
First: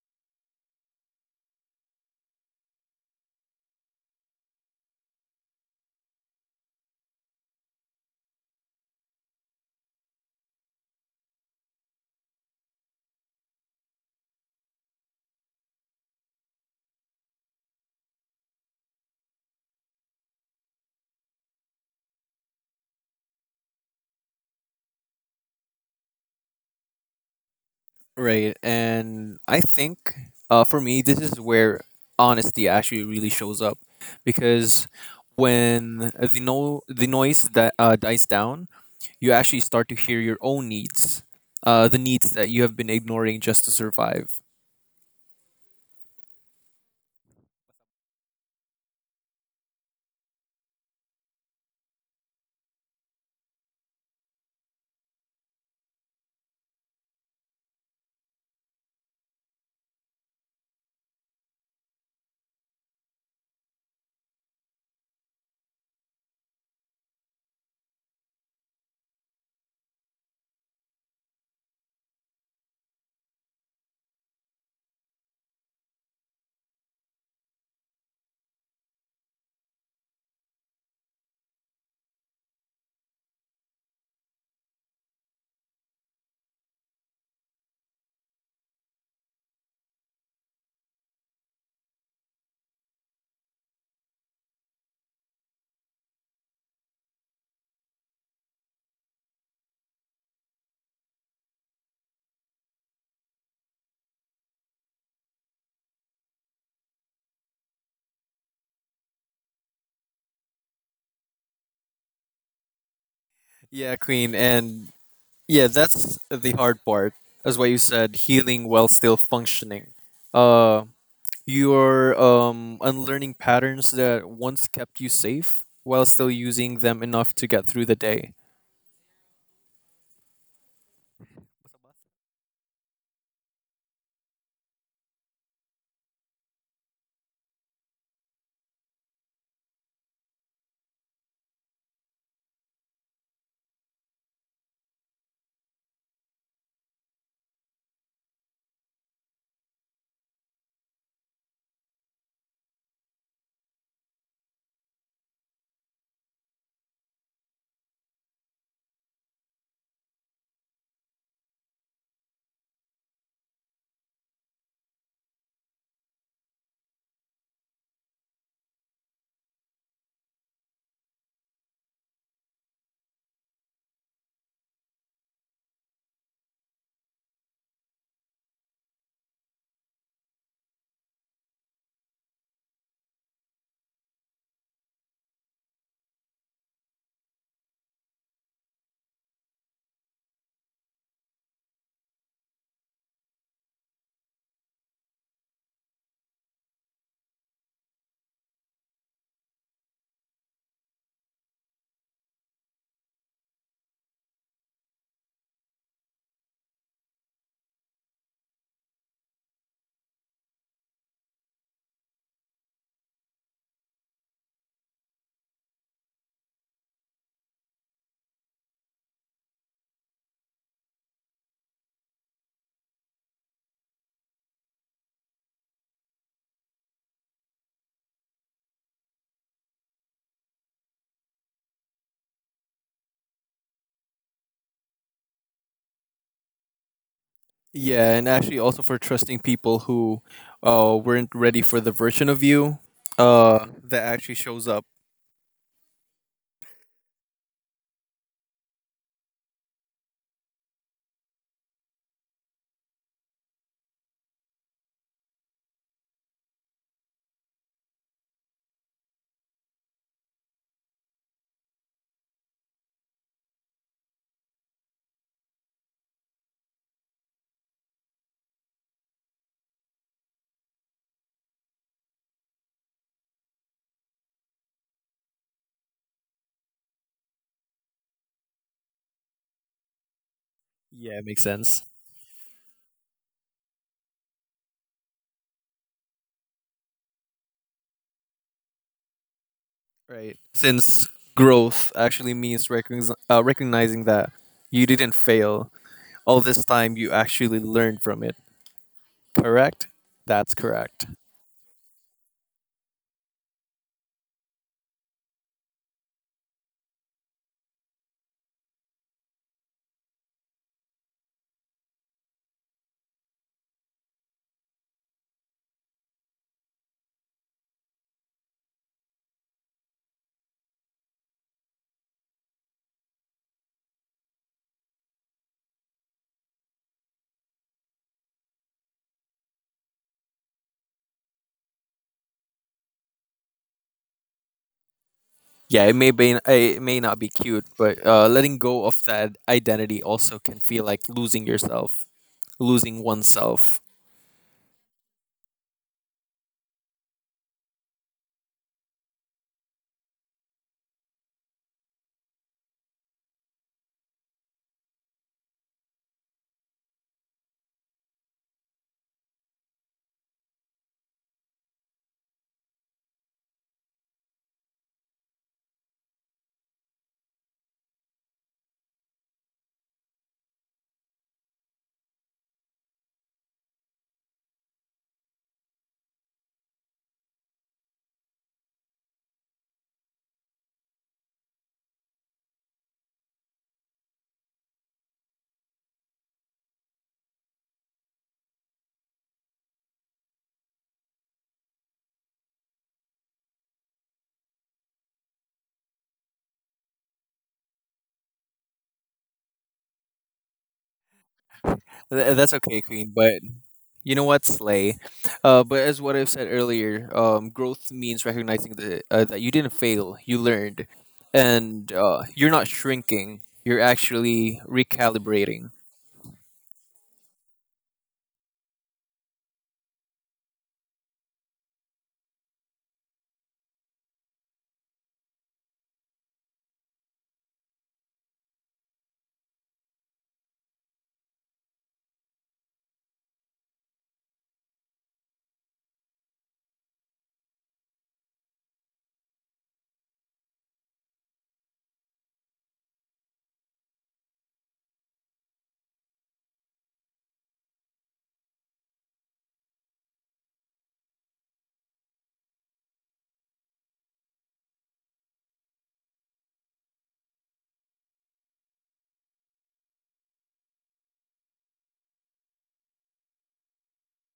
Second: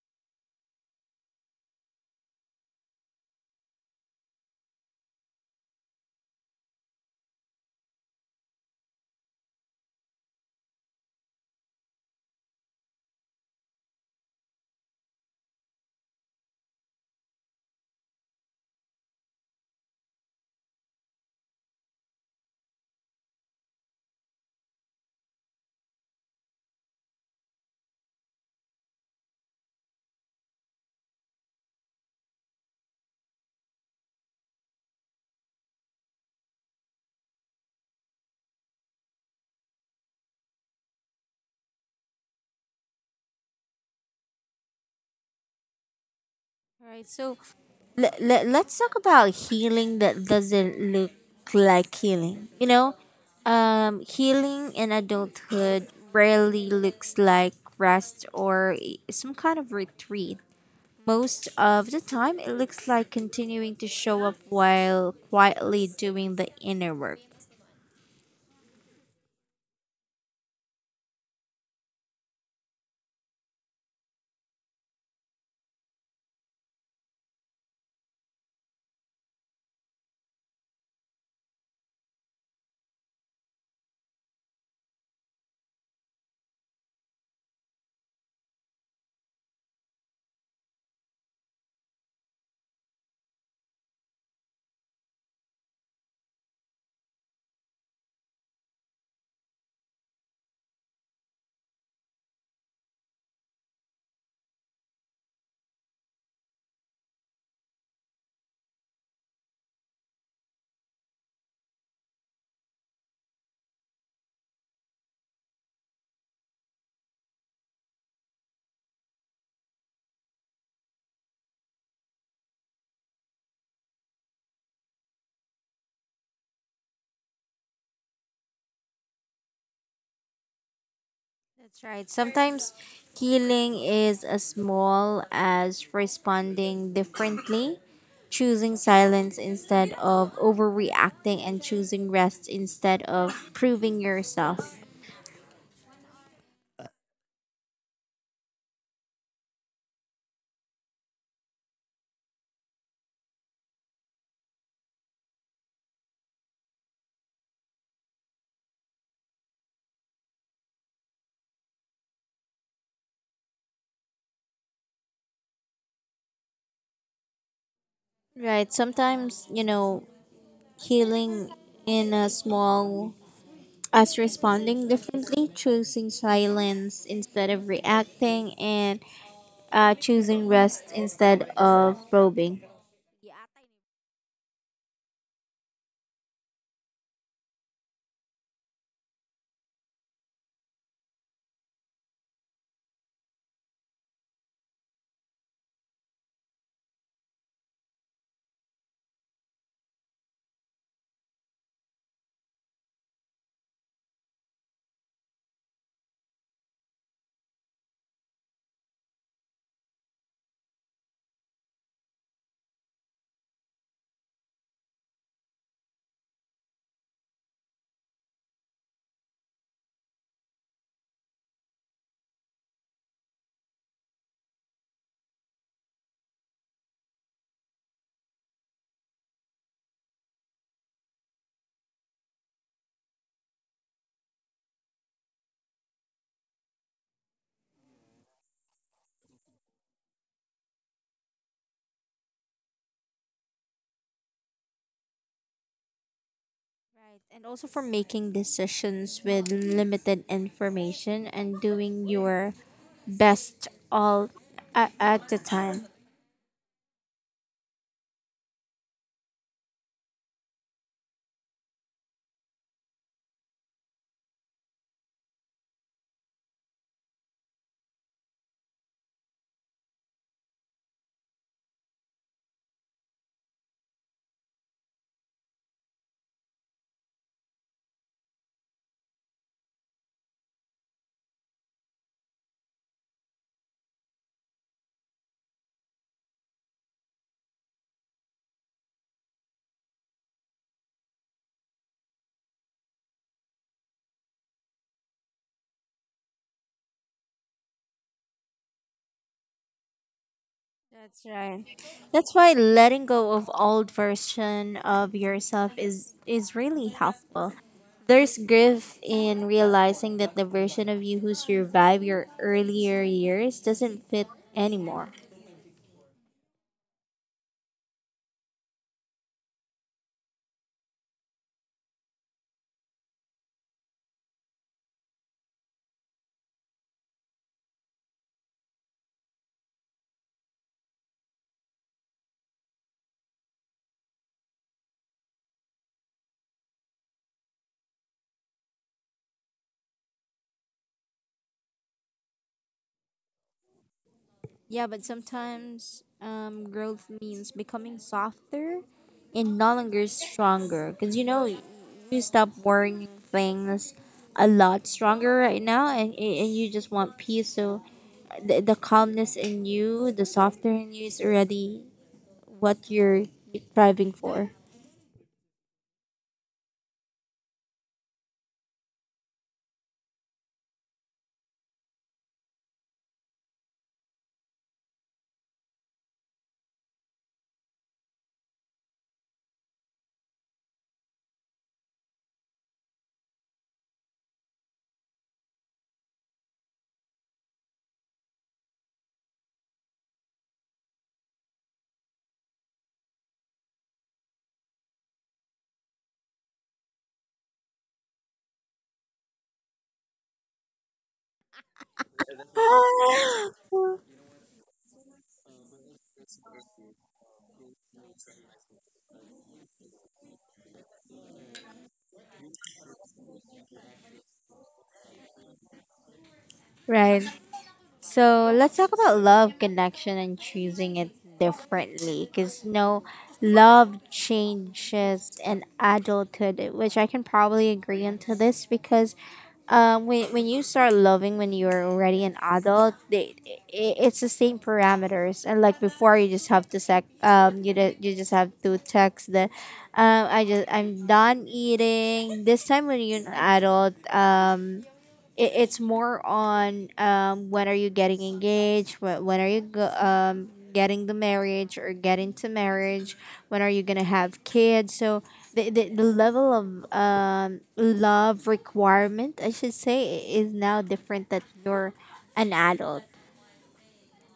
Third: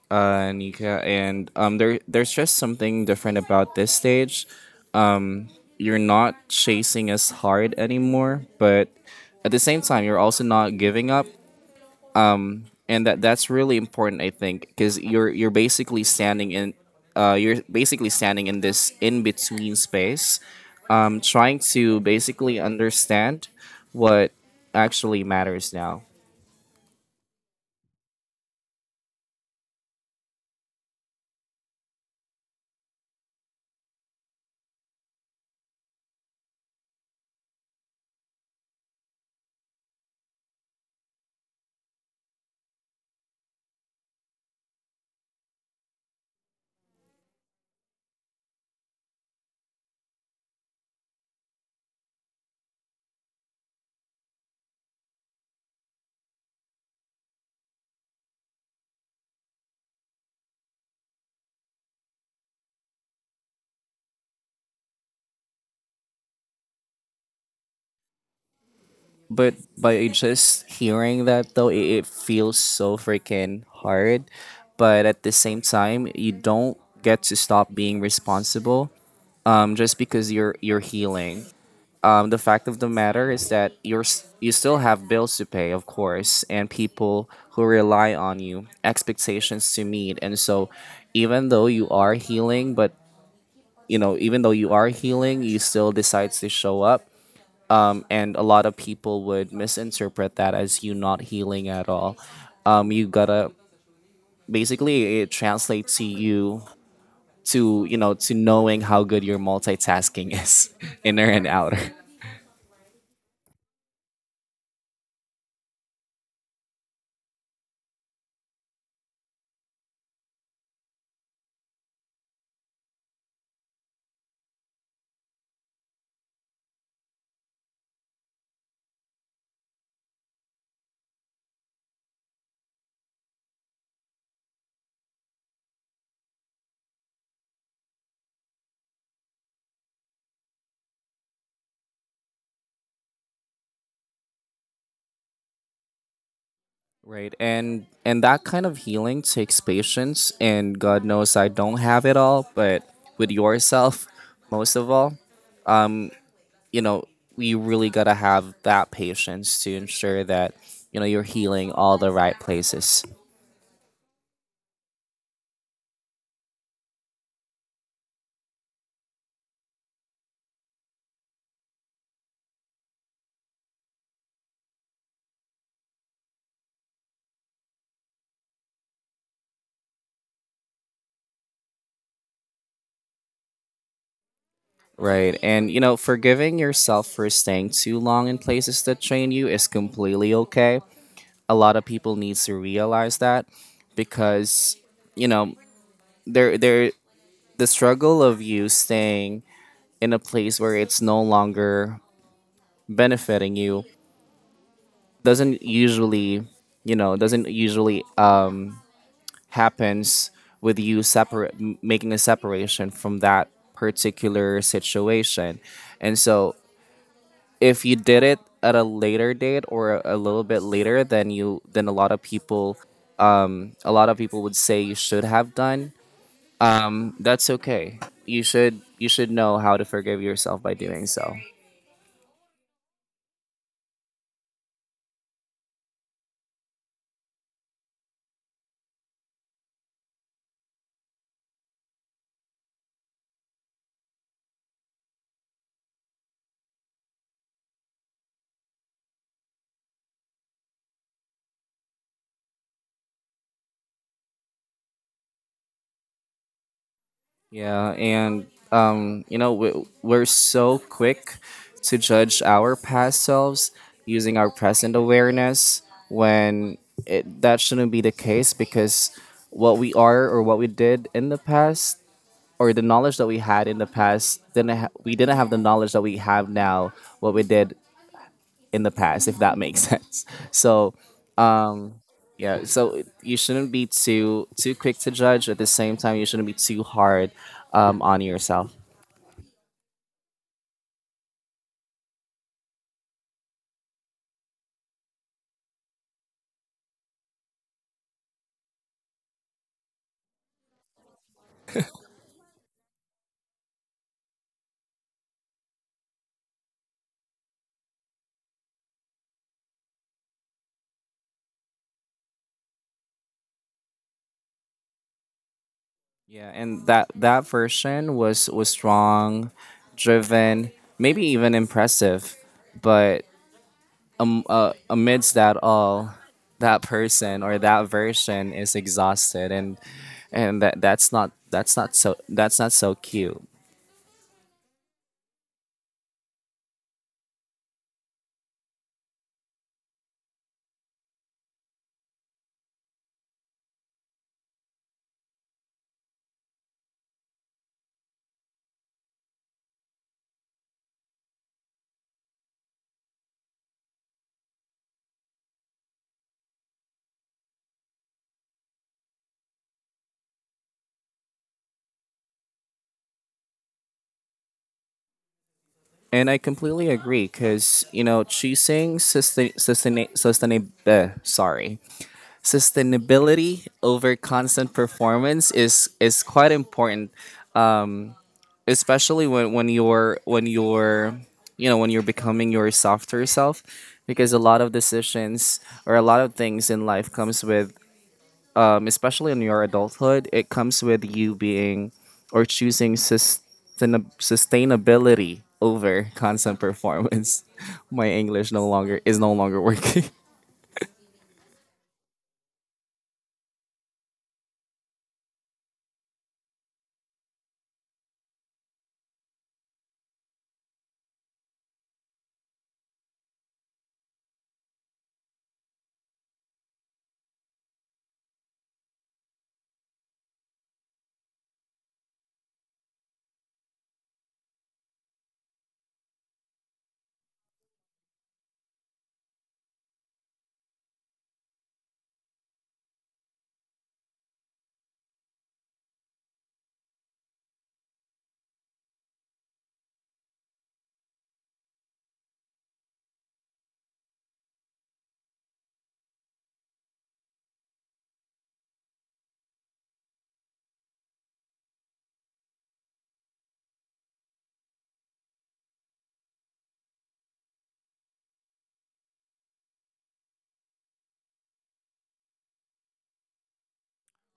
S3: Nika. And there's just something different about this stage. You're not chasing as hard anymore, but at the same time, you're also not giving up. And that's really important, I think, because you're basically standing in this in between space, trying to basically understand what actually matters now.
S2: Right. And I think for me, this is where honesty actually really shows up because when the, no- the noise that dies down, you actually start to hear your own needs, the needs that you have been ignoring just to survive.
S1: All right, so let's talk about healing that doesn't look like healing. You know, healing in adulthood rarely looks like rest or some kind of retreat. Most of the time, it looks like continuing to show up while quietly doing the inner work.
S3: But by just hearing that though, it feels so freaking hard, but at the same time you don't get to stop being responsible just because you're healing. The fact of the matter is that you still have bills to pay, of course, and people who rely on you, expectations to meet, and so even though you are healing, but you know, even though you are healing, you still decide to show up, and a lot of people would misinterpret that as you not healing at all. You gotta basically, it translates to you know, to knowing how good your multitasking is, inner and outer.
S2: Yeah, Queen. And yeah, that's the hard part. That's why you said healing while still functioning. Uh, You're unlearning patterns that once kept you safe while still using them enough to get through the day.
S1: That's right. Sometimes healing is as small as responding differently, choosing silence instead of overreacting, and choosing rest instead of proving yourself.
S3: Right. And that kind of healing takes patience, and God knows I don't have it all, but with yourself most of all, you know, you really got to have that patience to ensure that, you know, you're healing all the right places.
S1: Right. Sometimes, you know, healing in a small as responding differently, choosing silence instead of reacting, and choosing rest instead of probing.
S3: Right. And you know, forgiving yourself for staying too long in places that train you is completely okay. A lot of people need to realize that because, you know, there the struggle of you staying in a place where it's no longer benefiting you doesn't usually doesn't usually um happens with you separate, making a separation from that particular situation, and so if you did it at a later date or a little bit later than you than a lot of people, a lot of people would say you should have done, that's okay, you should know how to forgive yourself by doing so.
S2: Yeah, and actually also for trusting people who weren't ready for the version of you that actually shows up.
S1: Right, and also for making decisions with limited information and doing your best all at the time.
S3: Yeah, and you know, we're so quick to judge our past selves using our present awareness when that shouldn't be the case because what we are or what we did in the past or the knowledge that we had in the past didn't ha- we didn't have the knowledge that we have now what we did in the past, if that makes sense. So,
S2: Yeah, it makes sense.
S3: yeah, so you shouldn't be too quick to judge, at the same time you shouldn't be too hard on yourself.
S2: Right. Since growth actually means recognizing that you didn't fail. All this time you actually learned from it. Correct? That's correct.
S1: That's right. That's why letting go of old version of yourself is really helpful. There's grief in realizing that the version of you who survived your earlier years doesn't fit anymore.
S3: Yeah, and that version was strong, driven, maybe even impressive, but amidst that all, that person or that version is exhausted, and that that's not so cute.
S2: Yeah, it may be it may not be cute, but letting go of that identity also can feel like losing yourself, losing oneself.
S1: Yeah, but sometimes growth means becoming softer and no longer stronger. Because you know, you stop worrying things a lot stronger right now, and you just want peace. So the calmness in you, the softer in you is already what you're striving for.
S3: And I completely agree because you know, choosing sustainability over constant performance is quite important, especially when you're you know when you're becoming your softer self, because a lot of decisions or a lot of things in life comes with especially in your adulthood, it comes with you being or choosing sustainability over constant performance. my english no longer is no longer working.
S2: That's okay, Queen. But you know what, Slay? But as what I've said earlier, growth means recognizing that that you didn't fail, you learned, and you're not shrinking. You're actually recalibrating.
S1: Right. So let's talk about love, connection, and choosing it differently. Because no, love changes in adulthood, which I can probably agree into this because when you start loving when you're already an adult, they, it, it's the same parameters. And like before, you just have to sec, you, you just have to text the, I just I'm done eating. This time when you're an adult, it, it's more on when are you getting engaged, when are you go, getting the marriage or getting to marriage, when are you gonna have kids? So the level of love requirement I should say is now different that you're an adult,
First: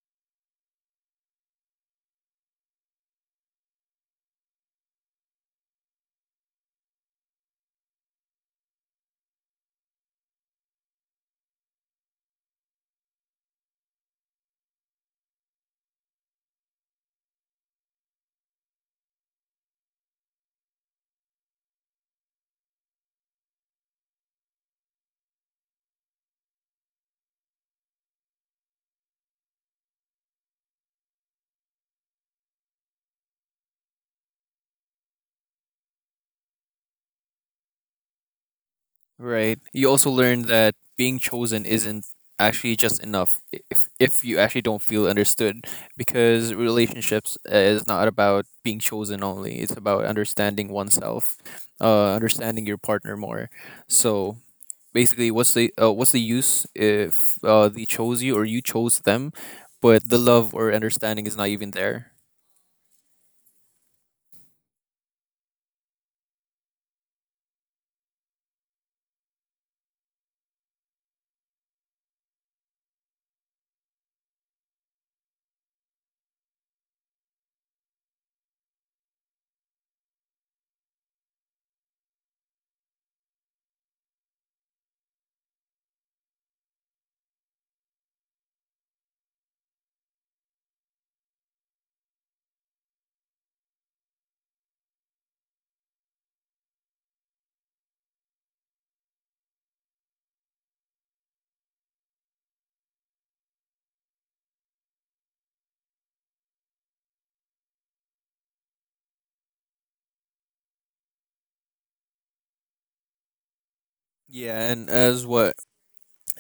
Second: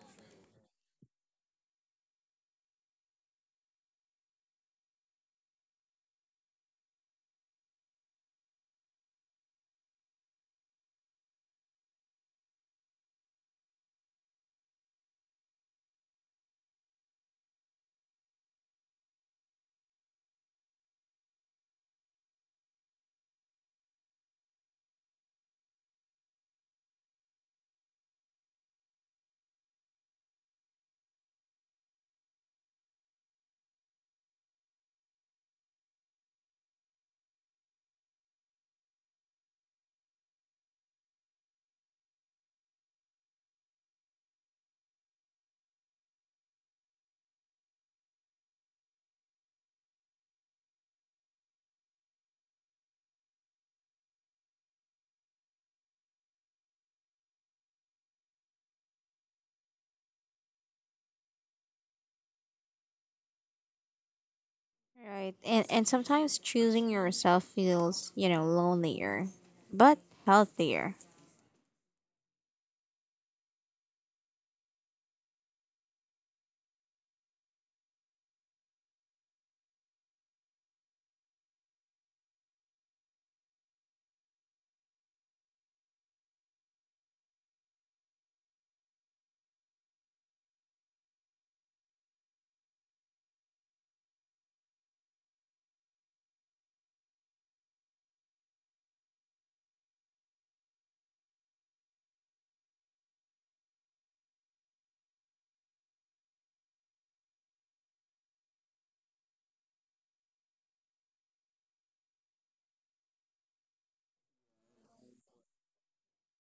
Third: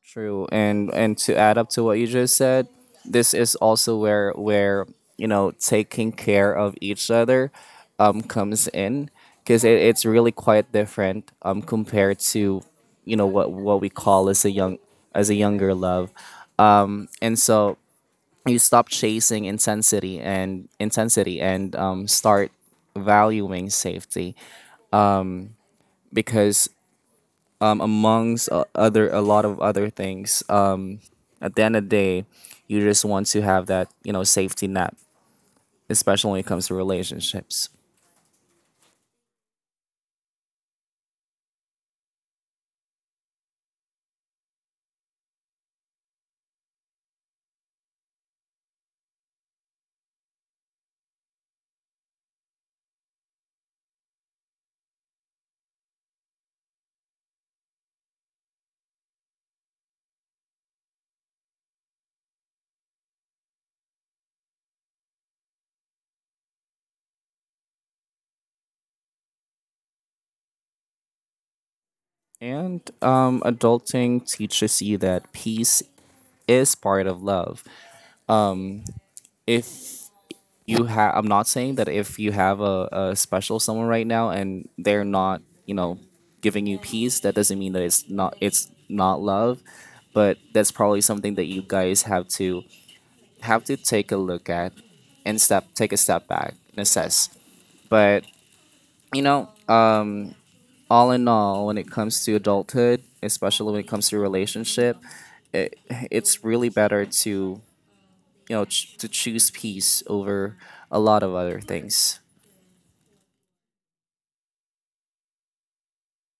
S3: True, and to add up to what you just said, this is also where you know taking care of each other comes in, because it's really quite different compared to you know what we call as a young as a younger love, um, and so you stop chasing intensity and start valuing safety because amongst other a lot of other things. At the end of the day, you just want to have that, you know, safety net, especially when it comes to relationships.
S2: Right. You also learn that being chosen isn't actually just enough if you actually don't feel understood because relationships is not about being chosen only. It's about understanding oneself, understanding your partner more. So basically what's the use if they chose you or you chose them but the love or understanding is not even there.
S1: right? And sometimes choosing yourself feels, you know, lonelier but healthier.
S3: And adulting teaches you that peace is part of love. Um, if you have, I'm not saying that if you have a special someone right now and they're not, you know, giving you peace, that doesn't mean that it's not love. But that's probably something that you guys have to take a look at and step take a step back and assess. But you know, all in all, when it comes to adulthood, especially when it comes to relationship, it, it's really better to you know to choose peace over a lot of other things.
S2: Yeah, and as what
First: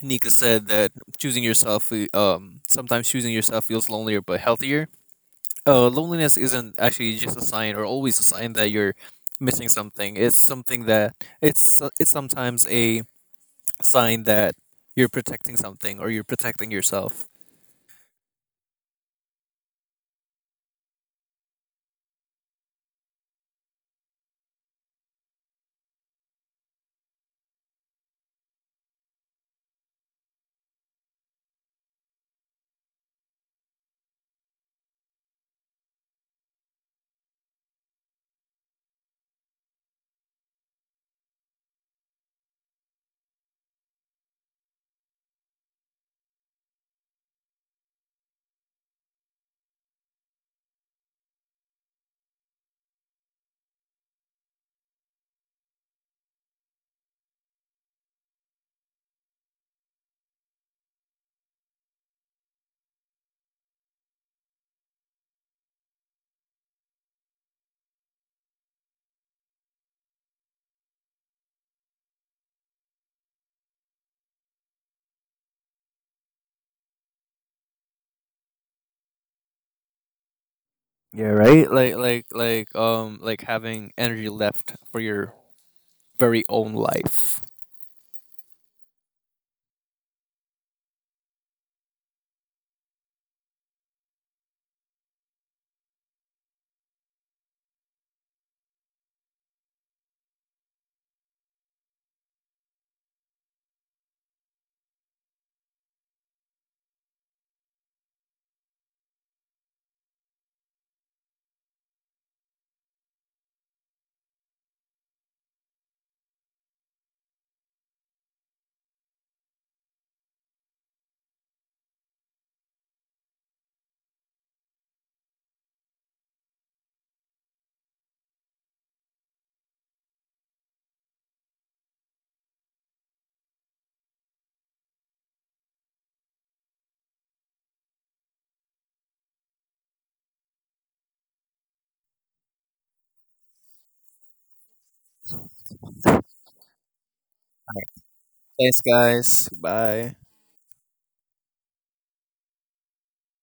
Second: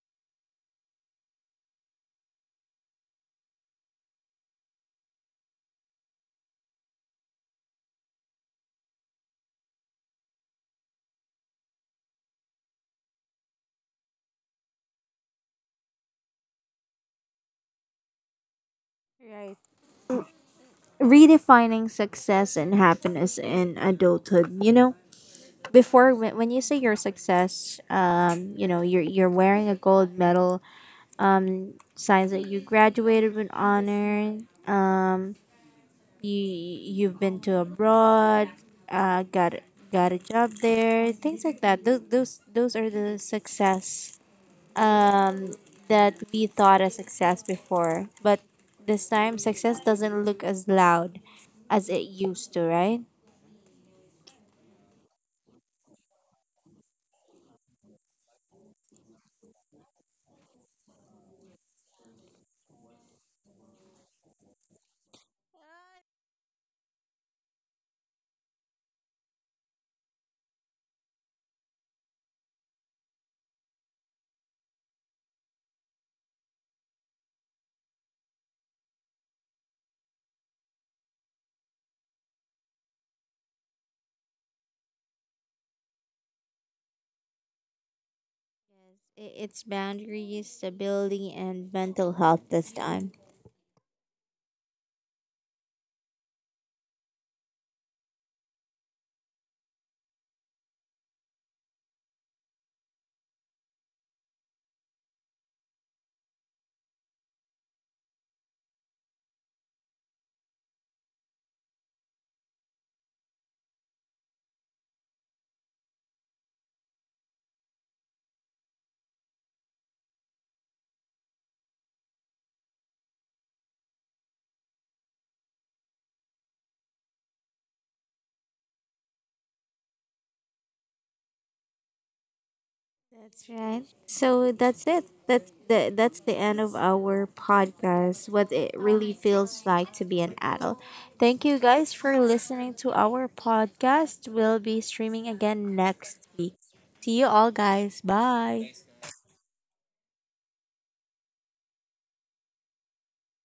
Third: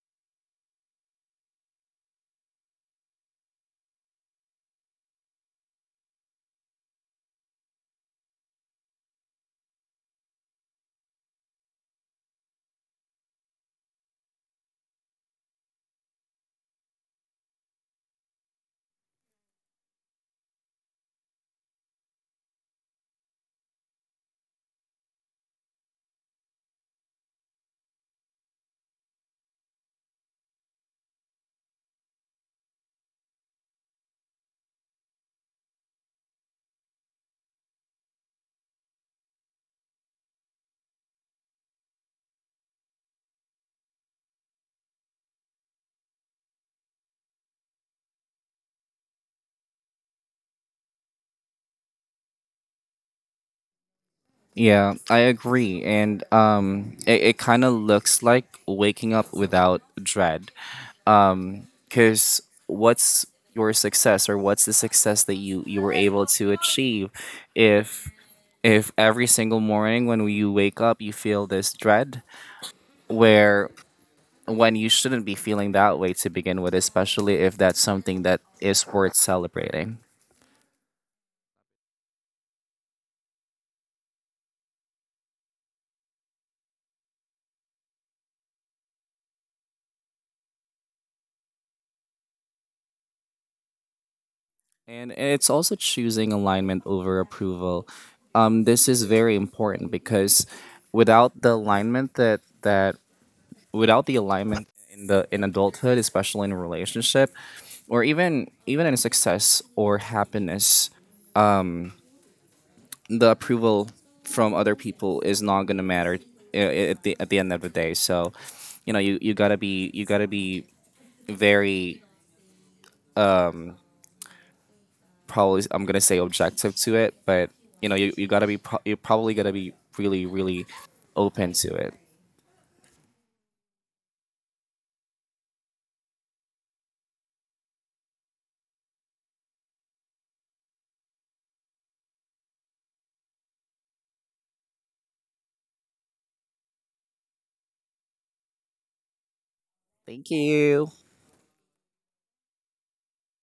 S2: Nika said that choosing yourself sometimes choosing yourself feels lonelier but healthier, loneliness isn't actually just a sign or always a sign that you're missing something. It's something that it's sometimes a sign that you're protecting something or you're protecting yourself.
S1: Right, redefining success and happiness in adulthood. You know, before, when you say your success, you know, you're wearing a gold medal, signs that you graduated with honor. Um, you you've been to abroad, uh, got got a job there, things like that. Those are the success um that we thought as success before, but this time success doesn't look as loud as it used to, right?
S3: Yeah, I agree. And it kind of looks like waking up without dread. Because what's your success, or what's the success that you were able to achieve, if every single morning when you wake up you feel this dread where when you shouldn't be feeling that way to begin with, especially if that's something that is worth celebrating.
S2: Yeah, right? Like having energy left for your very own life.
S1: I- It's boundaries, stability, and mental health this time.
S3: And it's also choosing alignment over approval. This is very important because without the alignment that that without the alignment in the in adulthood, especially in a relationship, or even in success or happiness, the approval from other people is not going to matter uh, at the end of the day. So, you know, you gotta be very probably I'm gonna say objective to it, but you know you, you gotta be you're probably gonna be really open to it.
S1: That's right. So that's it. That's the end of our podcast. What it really feels like to be an adult. Thank you guys for listening to our podcast. We'll be streaming again next week. See you all guys. Bye.
S2: Thanks guys. Bye.
S3: Thank you.